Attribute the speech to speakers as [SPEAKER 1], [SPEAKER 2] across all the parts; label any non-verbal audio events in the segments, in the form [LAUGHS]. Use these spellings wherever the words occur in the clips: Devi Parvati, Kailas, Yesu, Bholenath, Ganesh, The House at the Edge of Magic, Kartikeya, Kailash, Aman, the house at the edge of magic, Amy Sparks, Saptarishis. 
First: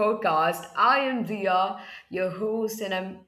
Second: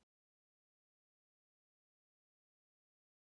[SPEAKER 1] podcast. I am Dia, your host, and I'm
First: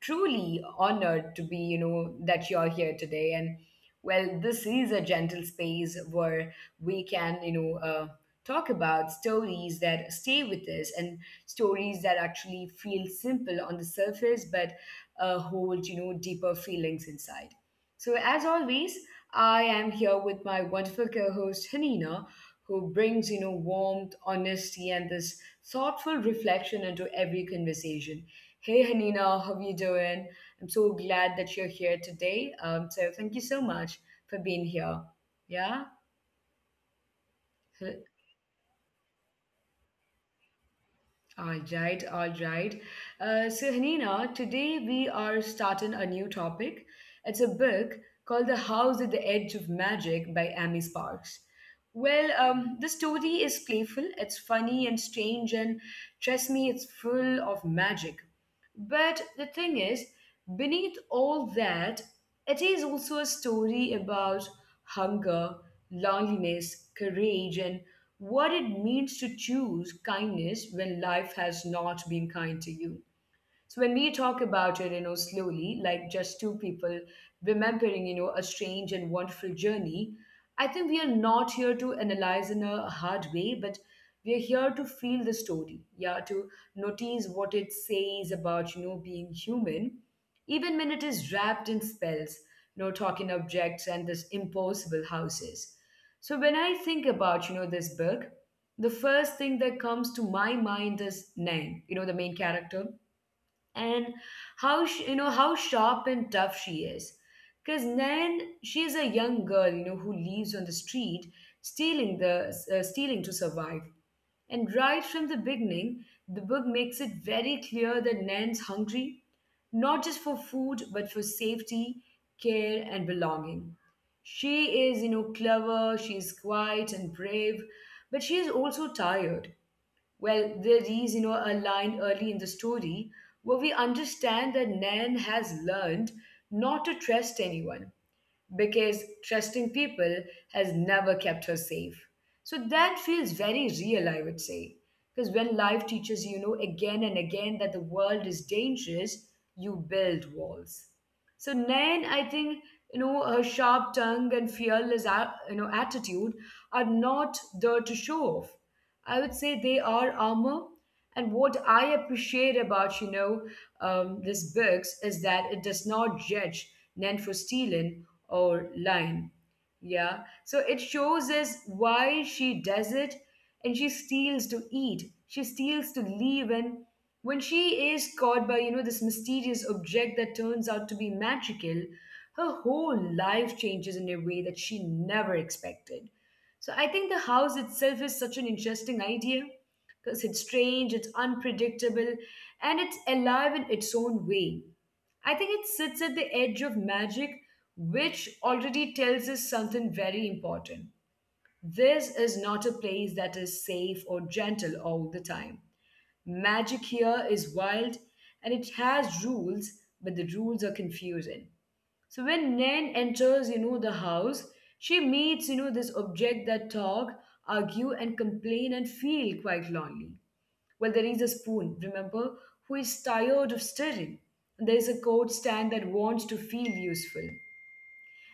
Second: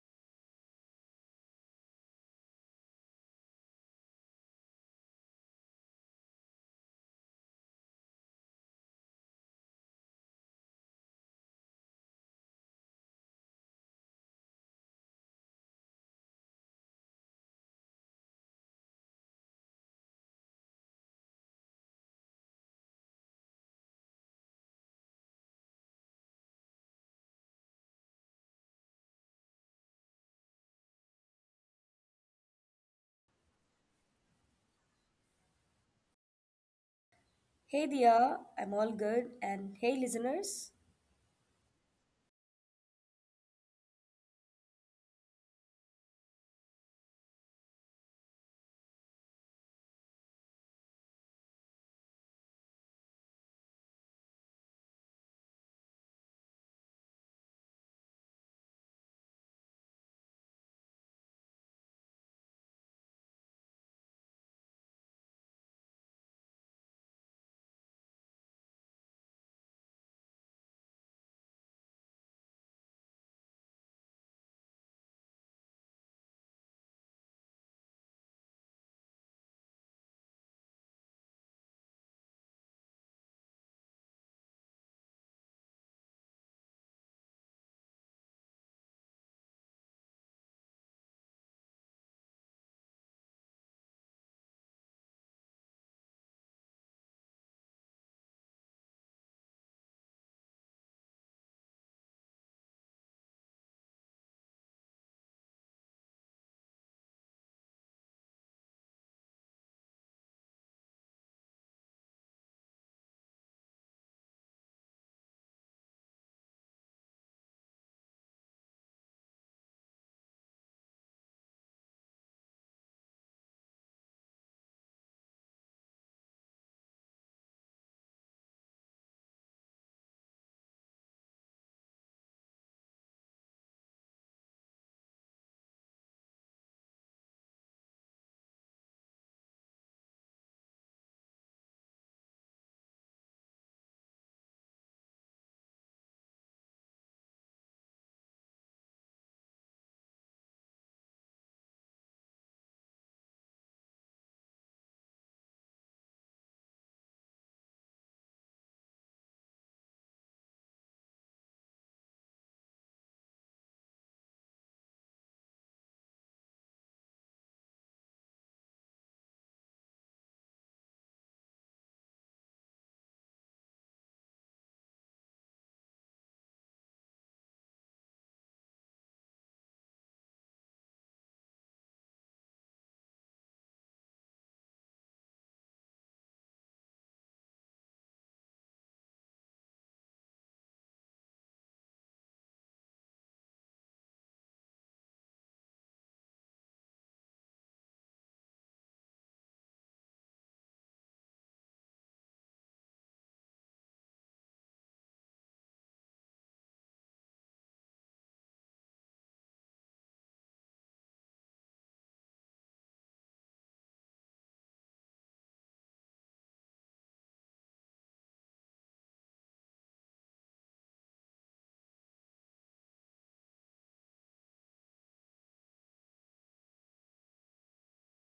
[SPEAKER 1] truly honored to be, that you're here today. And well, this is a gentle space where we can, talk about stories that stay with us and stories that actually feel simple on the surface but hold, deeper feelings inside. So as always, I am here with my wonderful co-host Hanina, who brings warmth, honesty, and this thoughtful reflection into every conversation. Hey Hanina, how you doing? I'm so glad that you're here today. So thank you so much for being here. Yeah.
[SPEAKER 2] Hey Dia, I'm all good. And hey listeners.
[SPEAKER 1] All right, all right. So, Hanina, today we are starting a new topic. It's a book called The House at the Edge of Magic by Amy Sparks. The story is playful, it's funny and strange, and trust me, it's full of magic. But the thing is, beneath all that, it is also a story about hunger, loneliness, courage, and what it means to choose kindness when life has not been kind to you. So when we talk about it, slowly, like just two people remembering, a strange and wonderful journey, I think we are not here to analyze in a hard way, but we are here to feel the story, yeah, to notice what it says about, being human, even when it is wrapped in spells, talking objects and this impossible houses. So when I think about, this book, the first thing that comes to my mind is Nang, the main character and how sh you know how sharp and tough she is. Because then she is a young girl, who lives on the street, stealing the stealing to survive. And right from the beginning, the book makes it very clear that Nan's hungry, not just for food, but for safety, care, and belonging. She is, clever, she is quiet and brave, but she is also tired. There is a line early in the story where we understand that Nan has learned not to trust anyone because trusting people has never kept her safe. So that feels very real, I would say. Because when life teaches you, again and again that the world is dangerous, you build walls. So Nayan, I think, her sharp tongue and fearless attitude are not there to show off. I would say they are armor. And what I appreciate about, this books is that it does not judge Nen for stealing or lying. Yeah. So it shows us why she does it and she steals to eat. She steals to live and when she is caught by, this mysterious object that turns out to be magical, her whole life changes in a way that she never expected. So I think the house itself is such an interesting idea because it's strange, it's unpredictable, and it's alive in its own way. I think it sits at the edge of magic, which already tells us something very important. This is not a place that is safe or gentle all the time. Magic here is wild and it has rules, but the rules are confusing. So when Nan enters, the house, she meets, this object that talk, argue, and complain and feel quite lonely. Well, there is a spoon, remember, who is tired of stirring. There is a coat stand that wants to feel useful.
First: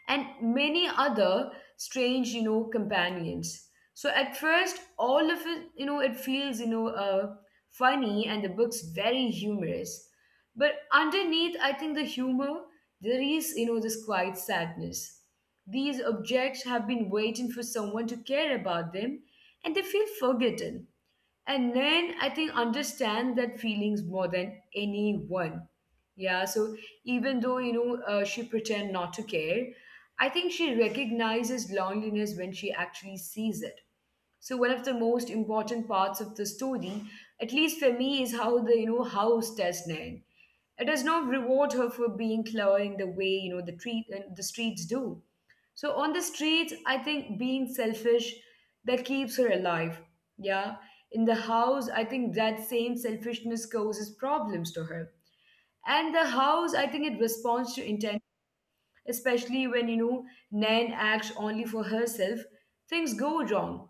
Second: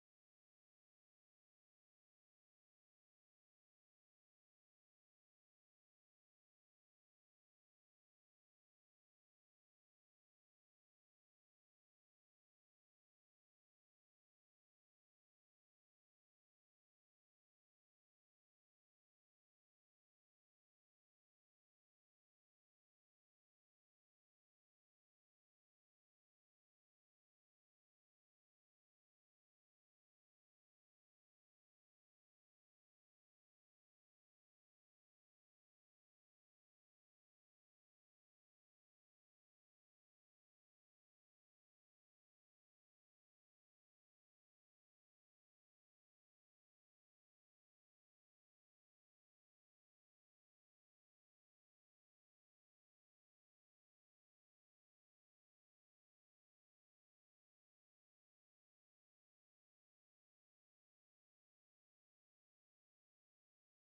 [SPEAKER 1] And many other strange, companions. So at first, all of it feels funny and the book's very humorous. But underneath, I think the humor, there is, this quiet sadness. These objects have been waiting for someone to care about them and they feel forgotten and then I think understand that feelings more than anyone yeah so even though she pretend not to care, I think she recognizes loneliness when she actually sees it. So one of the most important parts of the story, at least for me, is how the house does Nan. It does not reward her for being clever in the way the treat the streets do. So on the streets, I think being selfish that keeps her alive. Yeah, in the house, I think that same selfishness causes problems to her. And the house, I think it responds to intent, especially when Nan acts only for herself, things go wrong.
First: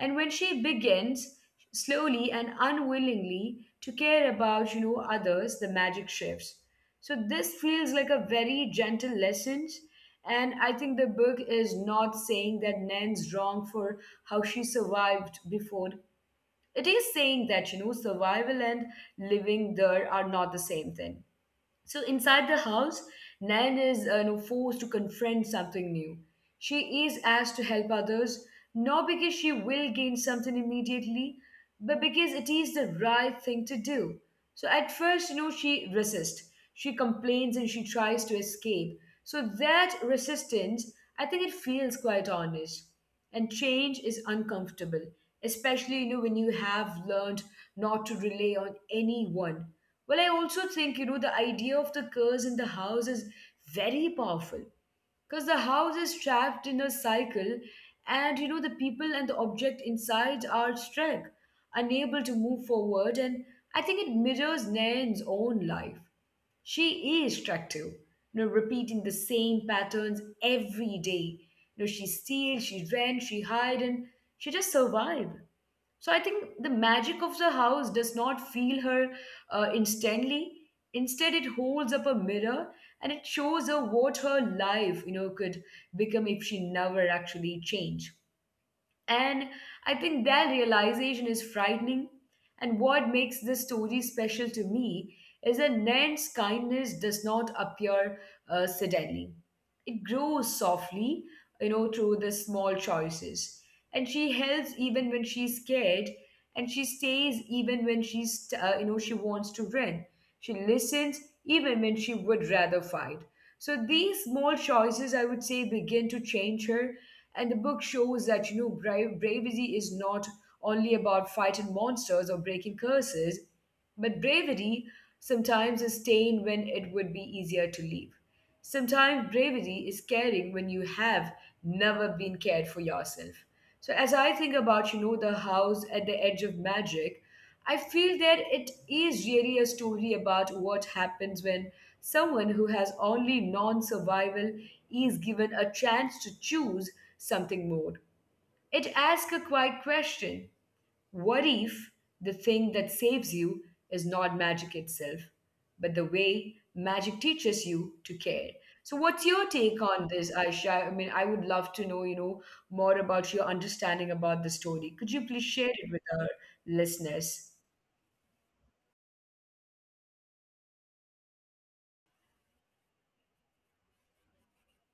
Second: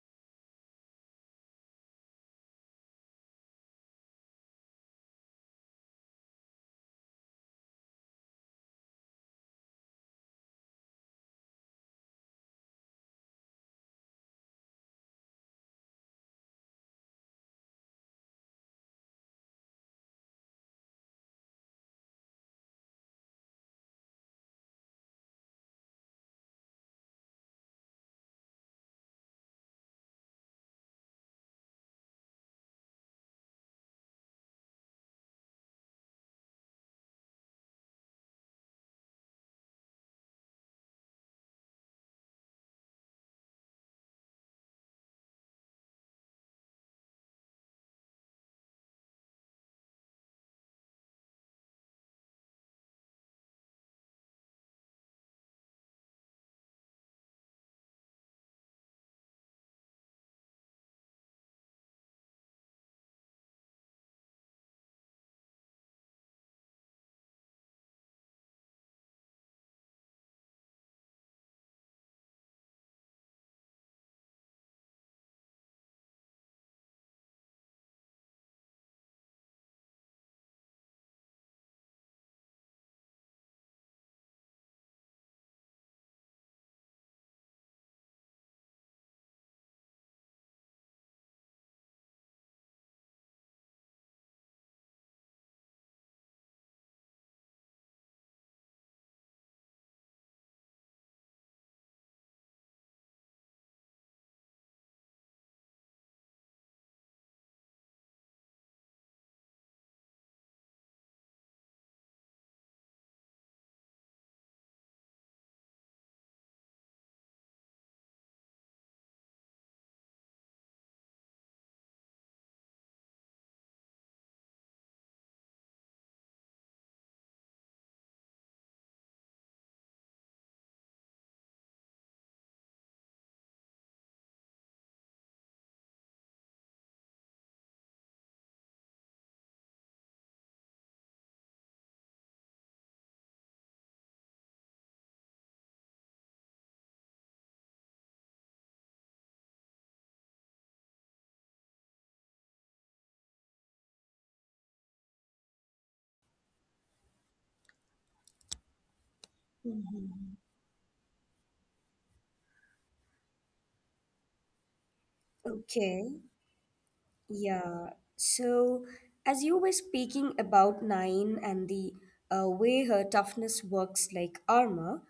[SPEAKER 1] And when she begins slowly and unwillingly to care about others, the magic shifts. So this feels like a very gentle lesson, and I think the book is not saying that Nan's wrong for how she survived before. It is saying that survival and living there are not the same thing. So inside the house, Nan is forced to confront something new. She is asked to help others, not because she will gain something immediately, but because it is the right thing to do. So at first, she resists. She complains and she tries to escape. So that resistance, I think it feels quite honest. And change is uncomfortable, especially when you have learned not to rely on anyone. Well, I also think the idea of the curse in the house is very powerful because the house is trapped in a cycle, and the people and the object inside are stuck, unable to move forward, and I think it mirrors Nan's own life. She is attractive, repeating the same patterns every day. You know, she steals, she rents, she hide, and she just survive. So I think the magic of the house does not feel her instantly. Instead, it holds up a mirror and it shows her what her life, could become if she never actually changed. And I think that realization is frightening. And what makes this story special to me is that Nan's kindness does not appear suddenly. It grows softly, through the small choices. And she helps even when she's scared, and she stays even when she's you know she wants to win. She listens even when she would rather fight. So these small choices, I would say, begin to change her. And the book shows that bravery is not only about fighting monsters or breaking curses, but bravery sometimes is staying when it would be easier to leave. Sometimes bravery is caring when you have never been cared for yourself. So as I think about, the house at the edge of magic, I feel that it is really a story about what happens when someone who has only non-survival is given a chance to choose something more. It asks a quiet question. What if the thing that saves you is not magic itself, but the way magic teaches you to care? So, what's your take on this,
[SPEAKER 2] Mhm.
[SPEAKER 1] Aisha? I mean, I would love to know, more about your understanding about the story. Could you please share it with
[SPEAKER 2] Okay,
[SPEAKER 1] our listeners?
[SPEAKER 2] yeah. So, as you were speaking about Nine and the way her toughness works like armor,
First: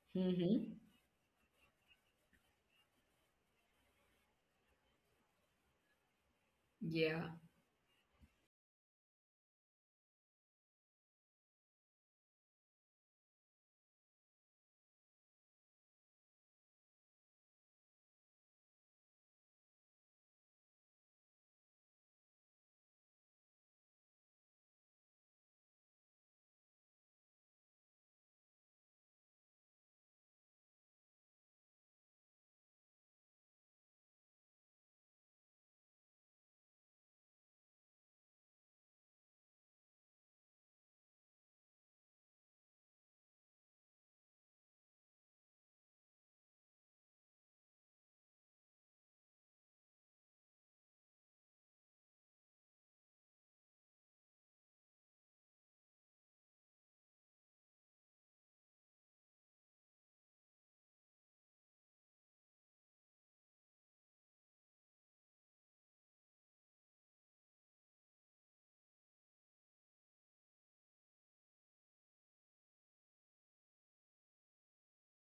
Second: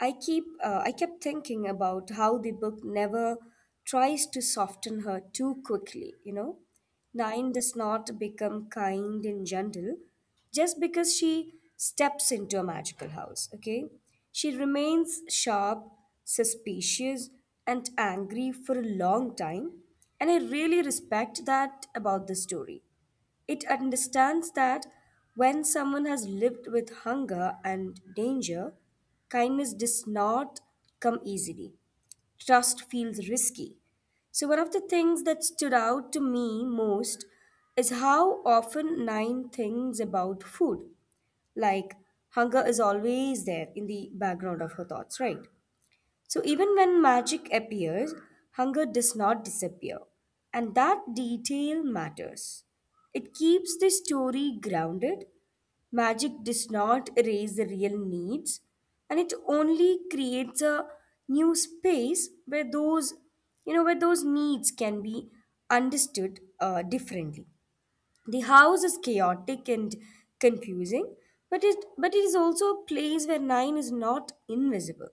[SPEAKER 2] I keep
[SPEAKER 1] Mm-hmm.
[SPEAKER 2] I kept thinking about how the book never tries to soften her too quickly?
[SPEAKER 1] Yeah.
[SPEAKER 2] Nine does not become kind and gentle just because she steps into a magical house, okay? She remains sharp, suspicious, and angry for a long time. And I really respect that about the story. It understands that when someone has lived with hunger and danger, kindness does not come easily. Trust feels risky. So, one of the things that stood out to me most is how often nine things about food, like hunger is always there in the background of her thoughts, right? So even when magic appears, hunger does not disappear. And that detail matters. It keeps the story grounded. Magic does not erase the real needs, and it only creates a new space where those you know where those needs can be understood differently. The house is chaotic and confusing, but it is also a place where nine is not invisible.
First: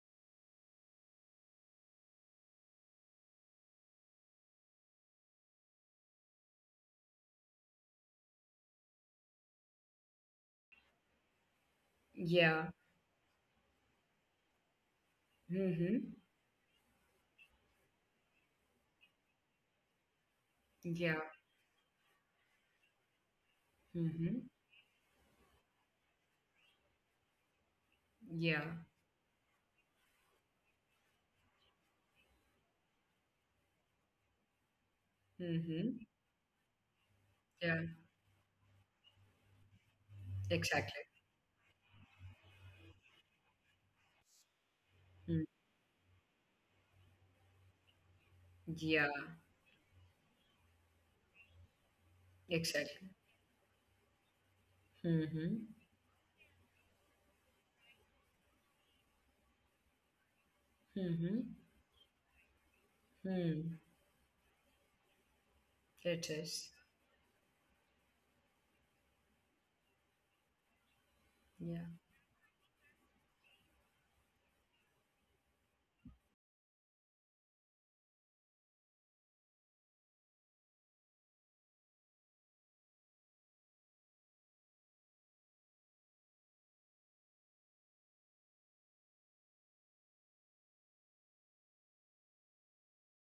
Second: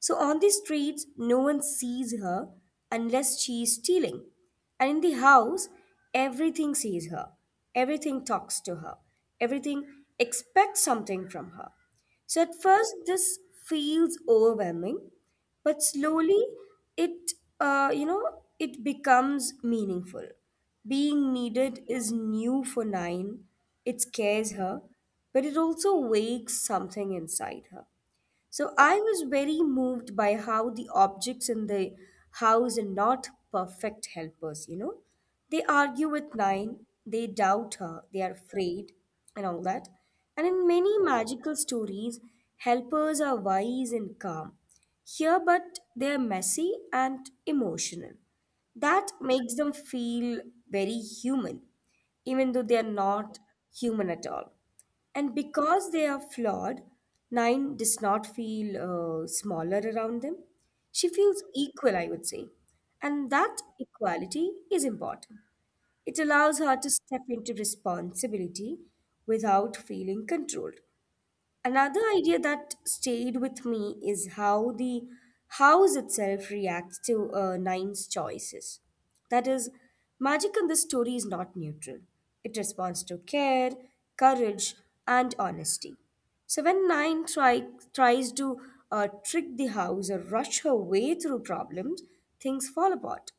[SPEAKER 2] So on the streets, no one sees her unless she is stealing. And in the house, everything sees her, everything talks to her, everything expects something from her. So at
[SPEAKER 1] Yeah.
[SPEAKER 2] first, this feels overwhelming, but
[SPEAKER 1] Mm-hmm.
[SPEAKER 2] slowly it, uh, you know, it becomes meaningful.
[SPEAKER 1] Yeah.
[SPEAKER 2] Being needed is new for Nine. It
[SPEAKER 1] Mm-hmm.
[SPEAKER 2] scares her, but it also wakes something inside her.
[SPEAKER 1] Yeah.
[SPEAKER 2] So I was very moved by how the objects in the house are not perfect helpers. They
[SPEAKER 1] Mm-hmm.
[SPEAKER 2] argue with Nine, they doubt
[SPEAKER 1] Yeah.
[SPEAKER 2] her, they are afraid, and all that. And in many
[SPEAKER 1] Exactly.
[SPEAKER 2] magical stories, helpers are wise and calm. Here,
[SPEAKER 1] Mm.
[SPEAKER 2] but they are messy and emotional.
[SPEAKER 1] Yeah.
[SPEAKER 2] That makes them feel very human, even though they are
[SPEAKER 1] Exactly.
[SPEAKER 2] not human at all. And
[SPEAKER 1] Mm-hmm.
[SPEAKER 2] because they are flawed, Nine does not feel smaller around them. She feels
[SPEAKER 1] Mm-hmm.
[SPEAKER 2] equal, I would say. And that
[SPEAKER 1] Hmm.
[SPEAKER 2] equality is important. It
[SPEAKER 1] It
[SPEAKER 2] allows
[SPEAKER 1] is.
[SPEAKER 2] her to step into responsibility without feeling controlled.
[SPEAKER 1] Yeah.
[SPEAKER 2] Another idea that stayed with me is how the house itself reacts to Nine's choices. That is, magic in this story is not neutral. It responds to care, courage, and honesty. So when tries to trick the house or rush her way through problems, things fall apart.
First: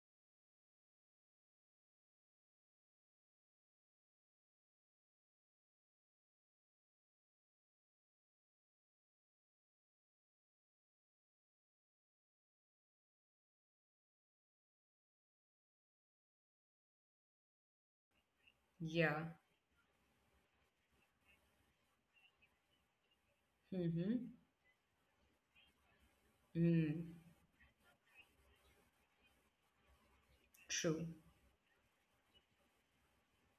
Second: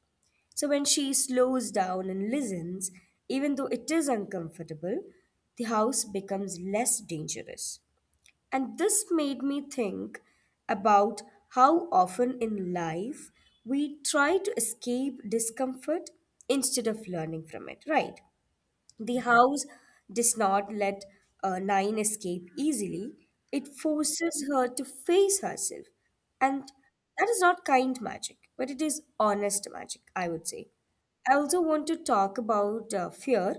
[SPEAKER 2] So when she slows down and listens, even though it is uncomfortable, the house becomes less dangerous. And this made me think about how often in life we try to escape discomfort instead of learning from it, right? The
[SPEAKER 1] Yeah.
[SPEAKER 2] house does not let Nine escape easily. It
[SPEAKER 1] Mhm.
[SPEAKER 2] forces her to face herself. And
[SPEAKER 1] Mm.
[SPEAKER 2] that is not kind magic, but it is honest magic, I would say.
[SPEAKER 1] True.
[SPEAKER 2] I also want to talk about fear.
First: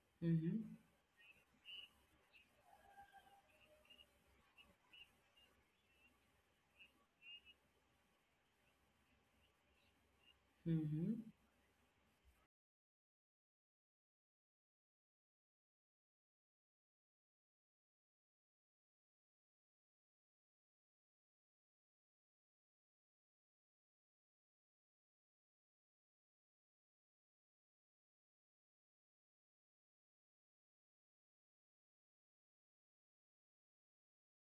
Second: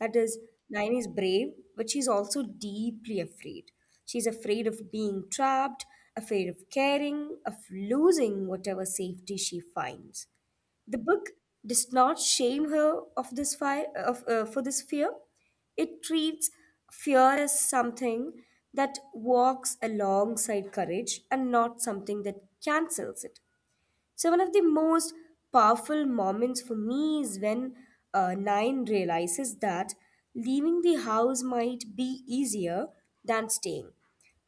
[SPEAKER 2] That is,
[SPEAKER 1] Mhm.
[SPEAKER 2] Nine is brave, but she's also deeply afraid. She's afraid of being trapped, afraid of caring, of losing whatever safety she finds. The book
[SPEAKER 1] Mhm.
[SPEAKER 2] does not shame her of for this fear. It treats fear as something that walks alongside courage and not something that cancels it. So, one of the most powerful moments for me is when Nine realizes that leaving the house might be easier than staying,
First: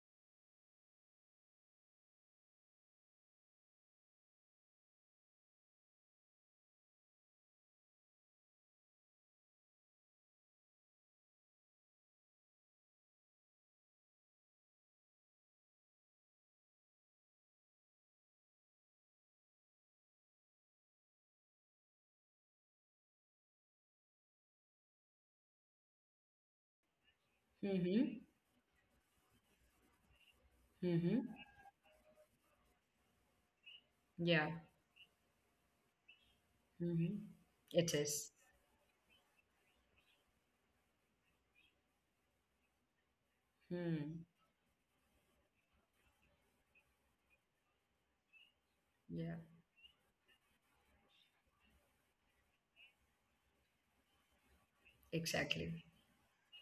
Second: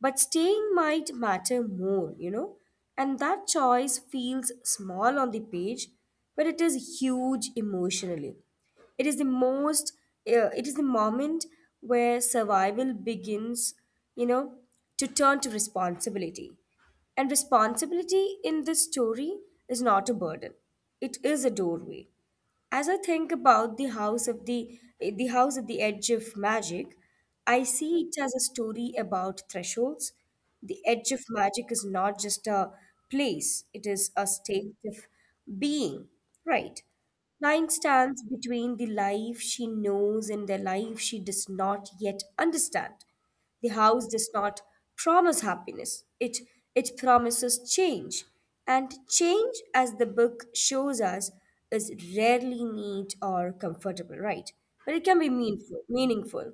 [SPEAKER 2] but staying might matter more, you know. And that choice feels small on the page, but it is huge emotionally. It is the moment where survival begins, you know, to turn to responsibility. And responsibility in this story is not a burden. It is a doorway. As I think about the house at the edge of magic, I see
[SPEAKER 1] Mhm.
[SPEAKER 2] it as a story about thresholds. The edge of
[SPEAKER 1] Mhm.
[SPEAKER 2] magic is not just a place, it is a
[SPEAKER 1] Yeah.
[SPEAKER 2] state of being, right?
[SPEAKER 1] Mhm.
[SPEAKER 2] Nine
[SPEAKER 1] It
[SPEAKER 2] stands
[SPEAKER 1] is.
[SPEAKER 2] between the life she knows and the life she does not yet understand. The house
[SPEAKER 1] Hmm.
[SPEAKER 2] does not promise happiness, it promises change. And
[SPEAKER 1] Yeah.
[SPEAKER 2] change, as the book shows us, is rarely neat or comfortable, right? But it can be
[SPEAKER 1] Exactly.
[SPEAKER 2] meaningful.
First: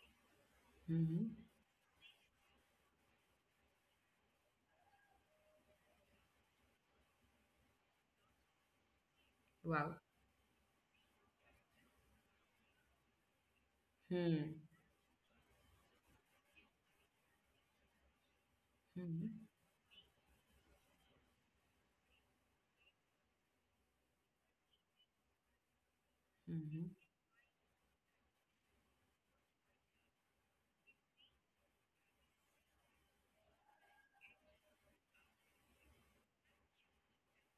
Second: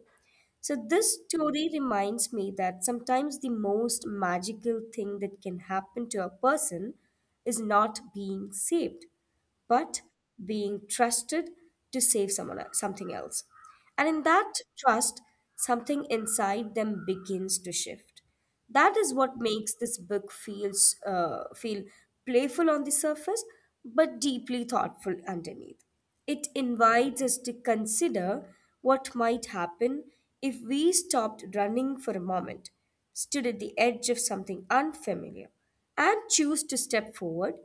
[SPEAKER 2] So, this
[SPEAKER 1] Mhm.
[SPEAKER 2] story reminds me that sometimes the most magical thing that can happen to a person is not being saved
[SPEAKER 1] Wow.
[SPEAKER 2] but being trusted to save something else. And in that
[SPEAKER 1] Hmm.
[SPEAKER 2] trust, something inside them begins to shift. That is what
[SPEAKER 1] Mhm.
[SPEAKER 2] makes this book feel playful on the surface, but deeply thoughtful underneath. It
[SPEAKER 1] Mhm.
[SPEAKER 2] invites us to consider what might happen if we stopped running for a moment, stood at the edge of something unfamiliar, and choose to step forward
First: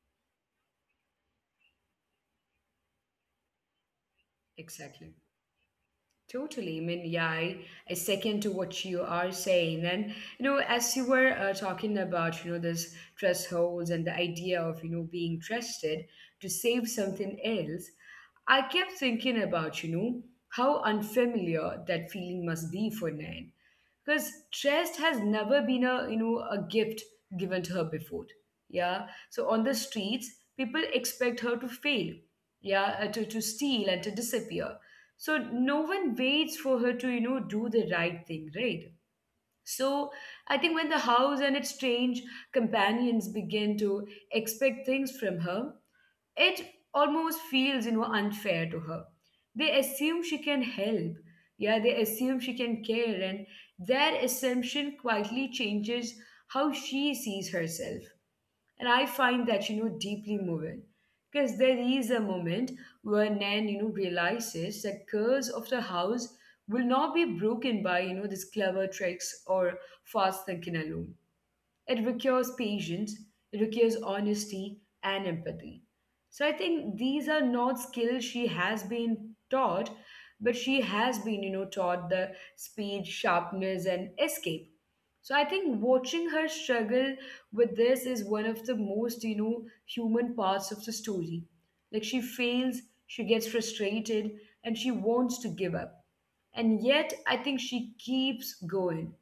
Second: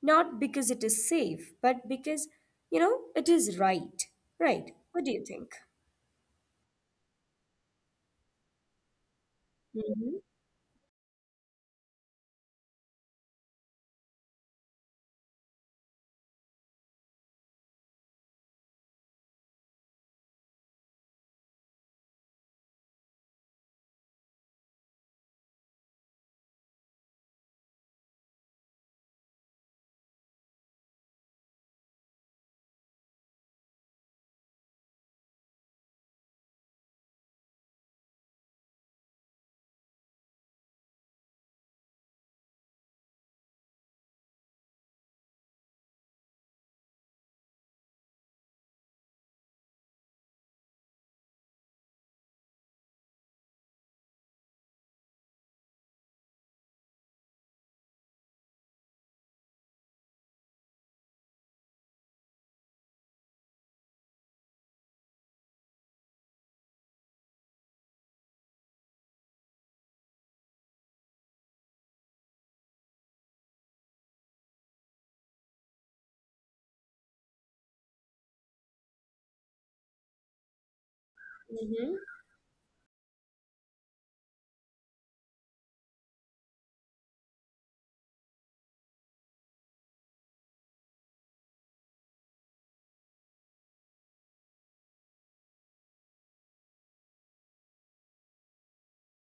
[SPEAKER 2] not because it is safe, but because, you know, it is right. Right. What do
[SPEAKER 1] Exactly.
[SPEAKER 2] you think?
[SPEAKER 1] Totally. I mean, yeah, I second to what you are saying. And,
[SPEAKER 2] Mm-hmm.
[SPEAKER 1] as you were talking about, this thresholds and the idea of, being trusted to save something else, I kept thinking about, how unfamiliar that feeling must be for Nan. Because trust has never been a gift given to her before. Yeah. So on the streets, people expect her to fail. Yeah. To to steal and to disappear, so no one waits for her to do the right thing, right? So I think when the house and its strange companions begin to expect things from her, it almost feels unfair to her. They assume she can help, yeah, they assume she can care, and their assumption quietly changes how she sees herself. And I find that deeply moving. Because there is a moment where Nan realizes that curse of the house will not be broken by these clever tricks or fast thinking alone. It requires patience, it requires honesty and empathy. So I think these are not skills she has been taught, but she has been,
[SPEAKER 2] Mm-hmm.
[SPEAKER 1] taught the speed, sharpness, and escape. So I think watching her struggle with this is one of the most, human parts of the story. Like she fails, she gets frustrated, and she wants to give up. And yet, I think she keeps going.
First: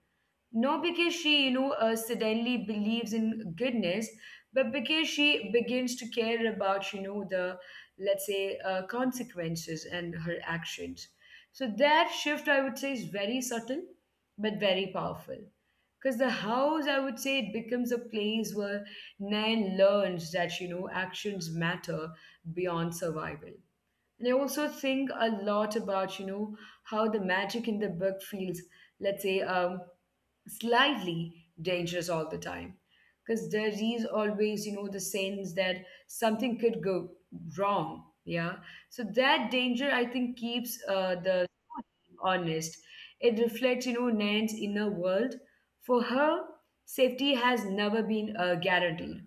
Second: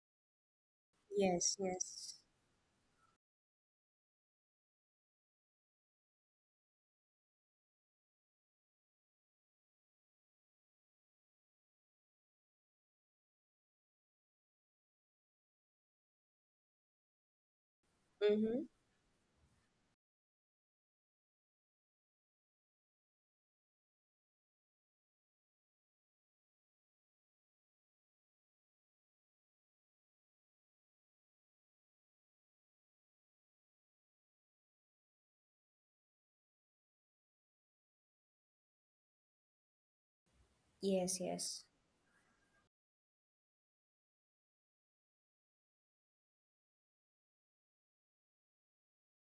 [SPEAKER 1] Not because she,
[SPEAKER 2] Yes, yes.
[SPEAKER 1] suddenly believes in goodness, but because she begins to care about, the, let's say, consequences and her actions. So that shift, I would say, is very subtle, but very powerful. Because the house, I would say, it becomes a place
[SPEAKER 2] Mm-hmm.
[SPEAKER 1] where Nan learns that, actions matter beyond survival. And I also think a lot about, how the magic in the book feels, let's say, slightly dangerous all the time, because there is always the sense that something could go wrong. Yeah. So that danger, I think, keeps
[SPEAKER 2] Yes,
[SPEAKER 1] the
[SPEAKER 2] yes.
[SPEAKER 1] story honest. It reflects, Nan's inner world. For her, safety has never been guaranteed,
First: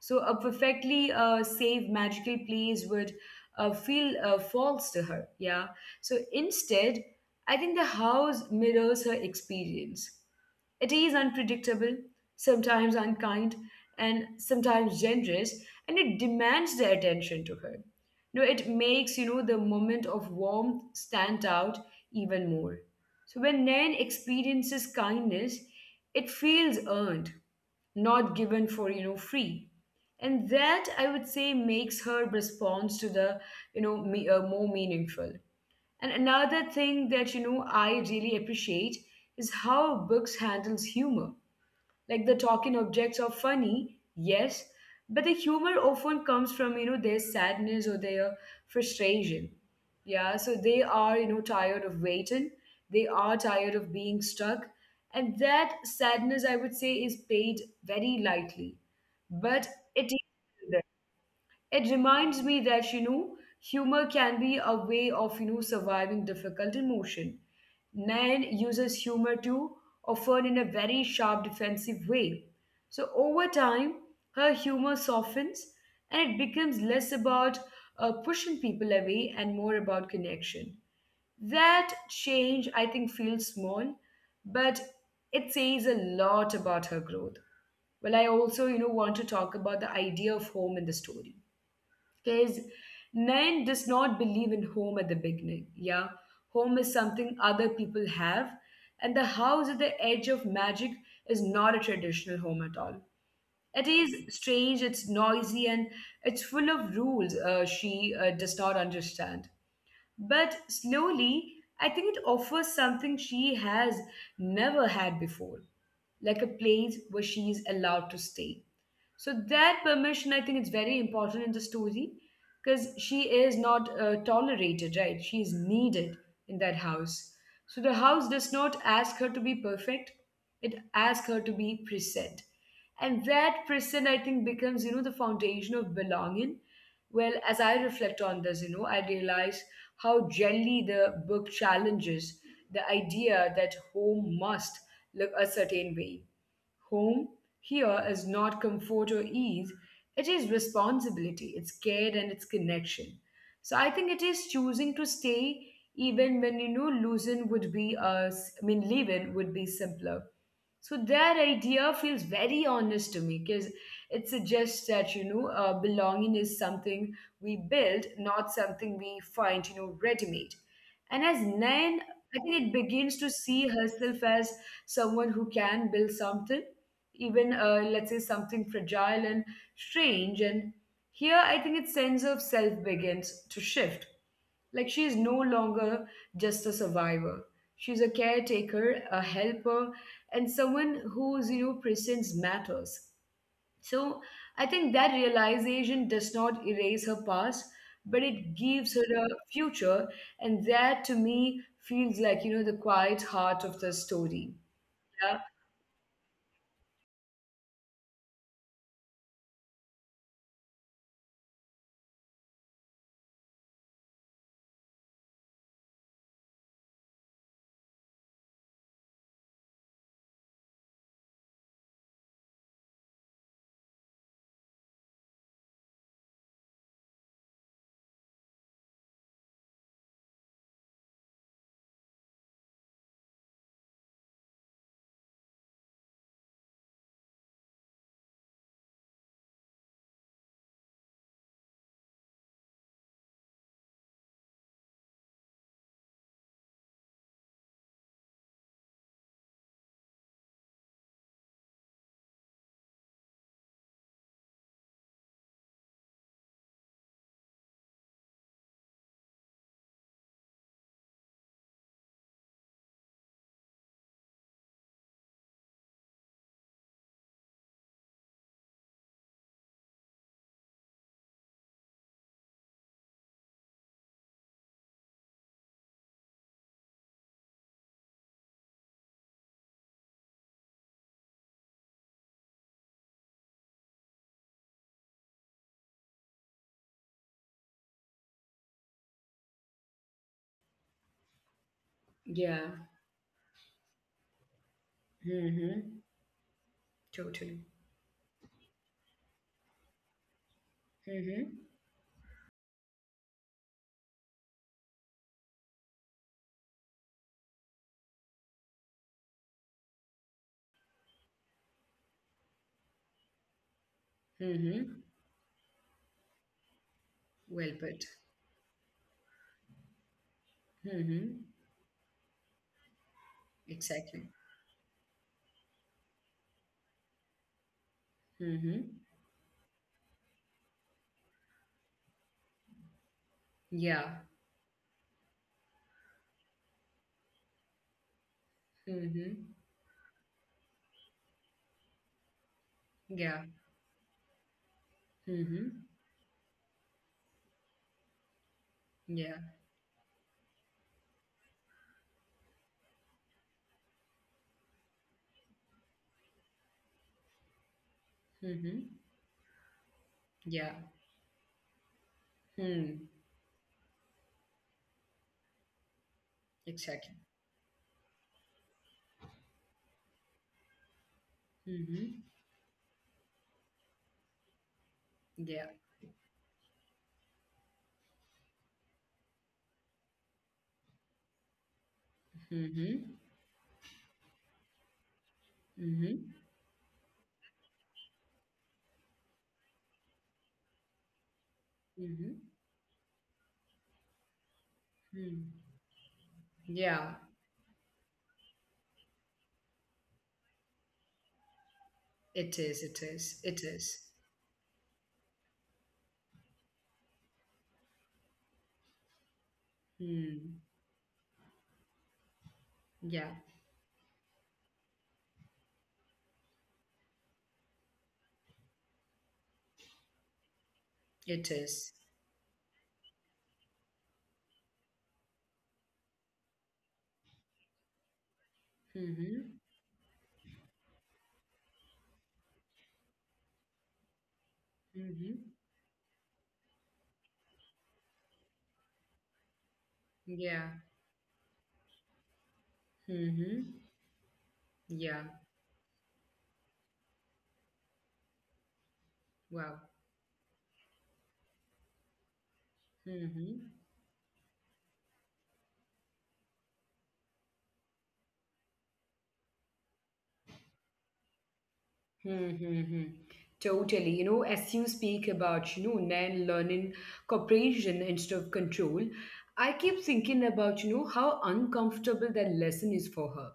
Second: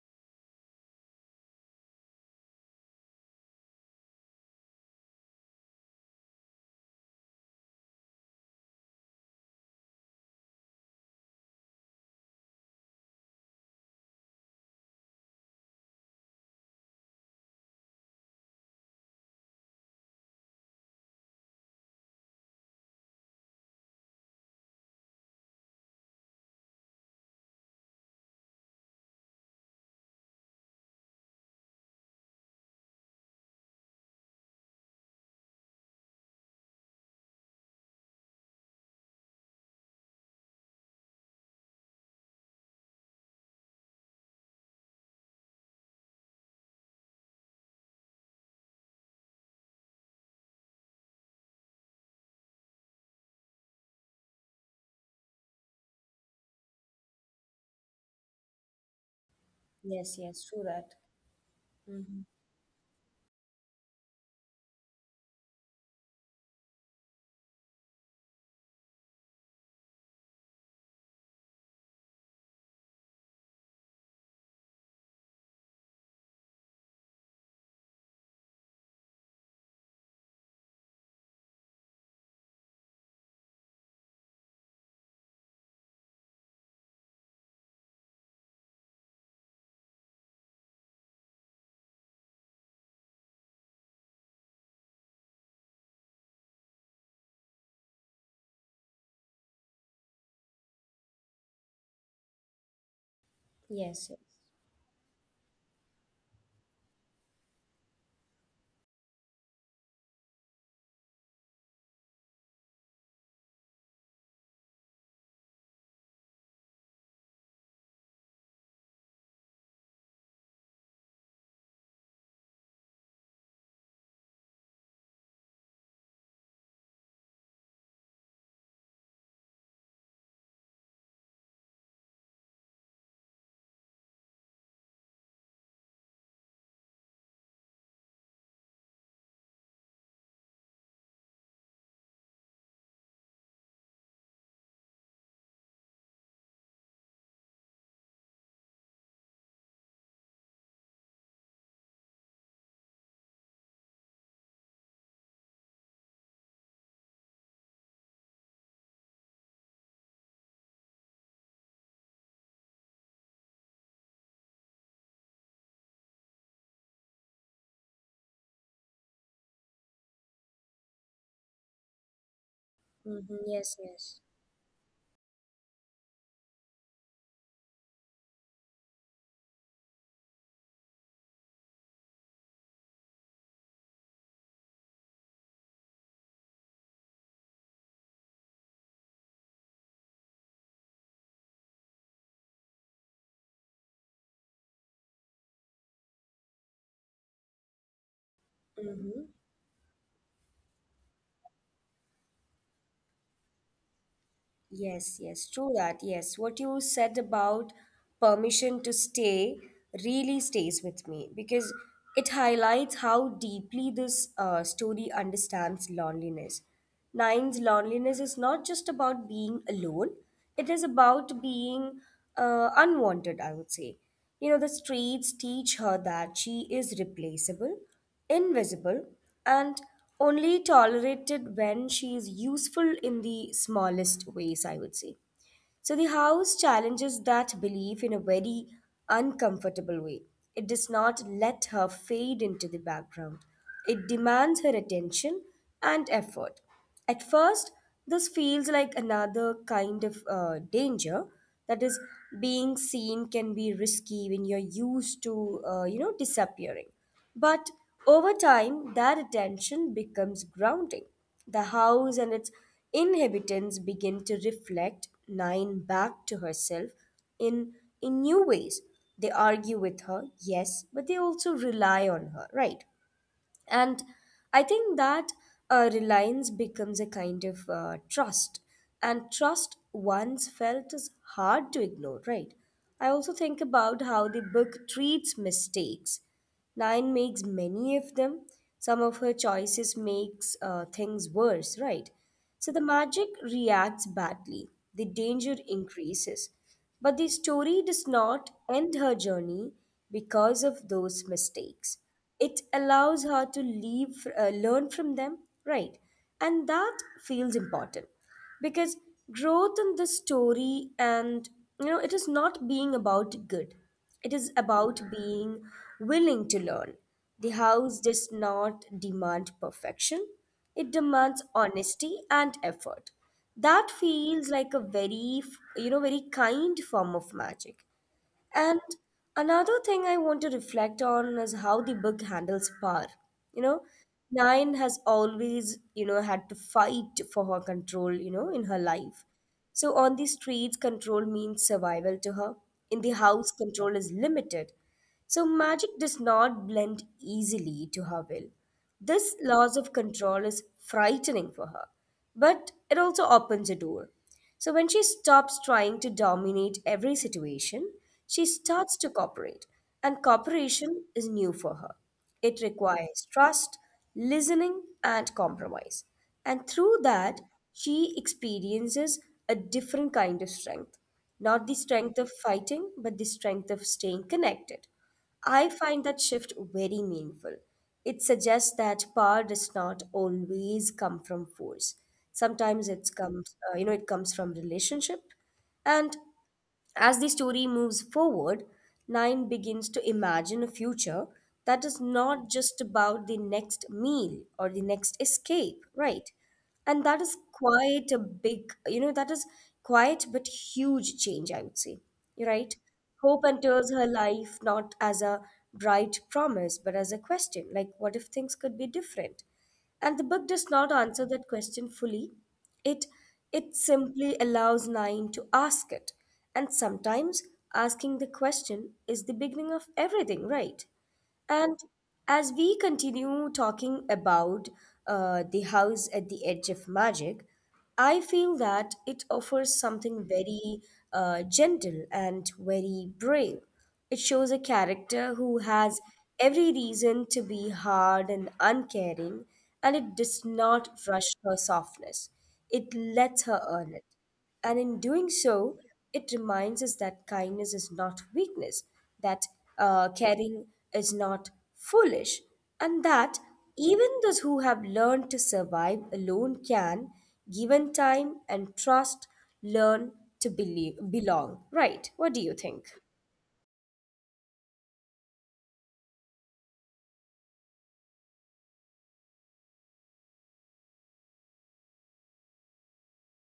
[SPEAKER 1] so a perfectly safe magical place would feel false to her. Yeah. So instead, I think the house mirrors her experience. It is unpredictable, sometimes unkind, and sometimes generous, and it demands the attention to her. No, it makes the moment of warmth stand out even more. So when Nan experiences kindness, it feels earned, not given for free. And that, I would say, makes her response to the me, more meaningful. And another thing that I really appreciate is how books handles humor. Like, the talking objects are funny, yes, but the humor often comes from their sadness or their frustration. Yeah, so they are tired of waiting, they are tired of being stuck, and that sadness, I would say, is paid very lightly, but it
[SPEAKER 2] Yes, yes, true
[SPEAKER 1] is
[SPEAKER 2] that.
[SPEAKER 1] it
[SPEAKER 2] Mm-hmm.
[SPEAKER 1] reminds me that, humor can be a way of, surviving difficult emotion. Man uses humor too, often in a very sharp defensive way. So over time, her humor softens and it becomes less about pushing people away and more about connection. That change, I think, feels small, but it says a lot about her growth. Well, I also, want to talk about the idea of home in the story, because Nayan does not believe in home at the beginning. Yeah. Home is something other people have. And the house at the edge of magic is not a traditional home at all. It
[SPEAKER 2] Yes, yes.
[SPEAKER 1] is strange, it's noisy, and it's full of rules she does not understand. But slowly, I think it offers something she has never had before, like a place where she is allowed to stay. So that permission, I think, is very important in the story, because she is not tolerated, right? She is needed in that house. So the house does not ask her to be perfect; it asks her to be present, and that present, I think, becomes the foundation of belonging. Well, as I reflect on this, I realize how gently the book challenges the idea that home must look a certain way. Home here is not comfort or ease, it is responsibility, it's care, and it's connection. So I think it is choosing to stay even when losing would be I mean leaving would be simpler. So that idea feels very honest to me, because it suggests that belonging is something we build, not something we find ready-made. And as Nan, I think it begins
[SPEAKER 2] Mm-hmm.
[SPEAKER 1] to see
[SPEAKER 2] Yes, yes.
[SPEAKER 1] herself as someone who can build something, even let's say something fragile and strange. And here, I think, its sense of self begins to shift. Like, she is no longer just a survivor, she's a caretaker, a helper, and someone whose presence matters. So I think that realization does not erase her past, but it gives her
[SPEAKER 2] Mm-hmm.
[SPEAKER 1] a future. And that, to me, feels like the quiet heart of the story.
[SPEAKER 2] Yes, yes,
[SPEAKER 1] Yeah,
[SPEAKER 2] true that. Yes, what you said about permission to stay really stays with me because it highlights how deeply this story understands loneliness. Nine's loneliness is not just about being alone, it is about being unwanted, I would say. You know, the streets teach her that she is replaceable, invisible, and only tolerated when she is useful in the smallest ways, I would say. So the house challenges that belief in a very uncomfortable way. It does not let her fade into the background, it demands her attention and effort. At first, this feels like another kind of danger. That is, being seen can be risky when you're used to, you know, disappearing. But over time, that attention becomes grounding. The house and its inhabitants begin to reflect Nine back to herself in, in new ways. They argue with her, yes, but they also rely on her, right? And I think that reliance becomes a kind of trust. And trust once felt is hard to ignore, right? I also think about how the book treats mistakes. Nine makes many of them. Some of her choices makes things worse, right?
[SPEAKER 1] yeah.
[SPEAKER 2] So the magic reacts badly. The danger
[SPEAKER 1] Hmm.
[SPEAKER 2] increases. But the
[SPEAKER 1] Totally.
[SPEAKER 2] story does not end her journey because of those
[SPEAKER 1] Mm-hmm.
[SPEAKER 2] mistakes. It allows her to learn from them, right? And that feels important because growth in this story, and you know, it is not being about good, it is
[SPEAKER 1] Mm-hmm.
[SPEAKER 2] about being willing to learn. The
[SPEAKER 1] Well
[SPEAKER 2] house
[SPEAKER 1] put.
[SPEAKER 2] does not demand perfection, it demands
[SPEAKER 1] Mm-hmm.
[SPEAKER 2] honesty and effort. That
[SPEAKER 1] Exactly.
[SPEAKER 2] feels like a very f- you know very kind form of magic.
[SPEAKER 1] Mm-hmm.
[SPEAKER 2] And another thing I want to reflect on is how the book handles power. You know,
[SPEAKER 1] Yeah.
[SPEAKER 2] Nine has always, you know, had to fight for her control, you know, in her life.
[SPEAKER 1] Mm-hmm.
[SPEAKER 2] So on the streets, control means survival to her. In the
[SPEAKER 1] Yeah.
[SPEAKER 2] house, control is limited. So
[SPEAKER 1] Mm-hmm.
[SPEAKER 2] magic does not blend easily to her will. This
[SPEAKER 1] Yeah.
[SPEAKER 2] loss of control is frightening for her, but it also opens a door. So when she stops trying to dominate every situation, she
[SPEAKER 1] Mm-hmm.
[SPEAKER 2] starts to cooperate. And
[SPEAKER 1] Yeah.
[SPEAKER 2] cooperation is new for her. It
[SPEAKER 1] Hmm.
[SPEAKER 2] requires trust, listening, and compromise. And through
[SPEAKER 1] Exactly.
[SPEAKER 2] that, she experiences a different kind of strength. Not the strength
[SPEAKER 1] Mm-hmm.
[SPEAKER 2] of fighting, but the strength of staying connected. I
[SPEAKER 1] Yeah.
[SPEAKER 2] find that shift very meaningful. It suggests that power does not always come from force. Sometimes it
[SPEAKER 1] Mm-hmm.
[SPEAKER 2] comes, uh, you know, it comes from relationship, and
[SPEAKER 1] Mm-hmm.
[SPEAKER 2] as the story moves forward, Nine begins to imagine a future that is
[SPEAKER 1] Mm-hmm.
[SPEAKER 2] not just about the next meal or the next
[SPEAKER 1] Hmm.
[SPEAKER 2] escape, right? And
[SPEAKER 1] Yeah.
[SPEAKER 2] that is quite a big, you know, that is quite but huge change, I would say,
[SPEAKER 1] It
[SPEAKER 2] right?
[SPEAKER 1] is. It
[SPEAKER 2] Hope
[SPEAKER 1] is. It
[SPEAKER 2] enters
[SPEAKER 1] is.
[SPEAKER 2] her life not as a bright promise, but as a question like, what if things could be different? And the book
[SPEAKER 1] Hmm.
[SPEAKER 2] does not answer that question fully, it
[SPEAKER 1] Yeah.
[SPEAKER 2] it simply allows nine to ask it. And sometimes asking the question is the beginning of everything, right?
[SPEAKER 1] It
[SPEAKER 2] And
[SPEAKER 1] is.
[SPEAKER 2] as we continue talking about the house at the edge of magic, I feel that it
[SPEAKER 1] Mm-hmm.
[SPEAKER 2] offers something very gentle and very brave. It shows a character
[SPEAKER 1] Mm-hmm.
[SPEAKER 2] who has every reason to be hard and uncaring, and it does
[SPEAKER 1] Yeah.
[SPEAKER 2] not rush her softness. It lets her
[SPEAKER 1] Mm-hmm.
[SPEAKER 2] earn it. And in
[SPEAKER 1] Yeah.
[SPEAKER 2] doing so, it reminds us that kindness is not weakness, that
[SPEAKER 1] Wow.
[SPEAKER 2] caring is not foolish, and that
[SPEAKER 1] Mm-hmm.
[SPEAKER 2] even those who have learned to survive alone can, given time and trust, learn to believe, belong. Right? What do you think?
[SPEAKER 1] Mm-hmm. Totally. You know, as you speak about, Nan learning cooperation instead of control, I keep thinking about, how uncomfortable that lesson is for her.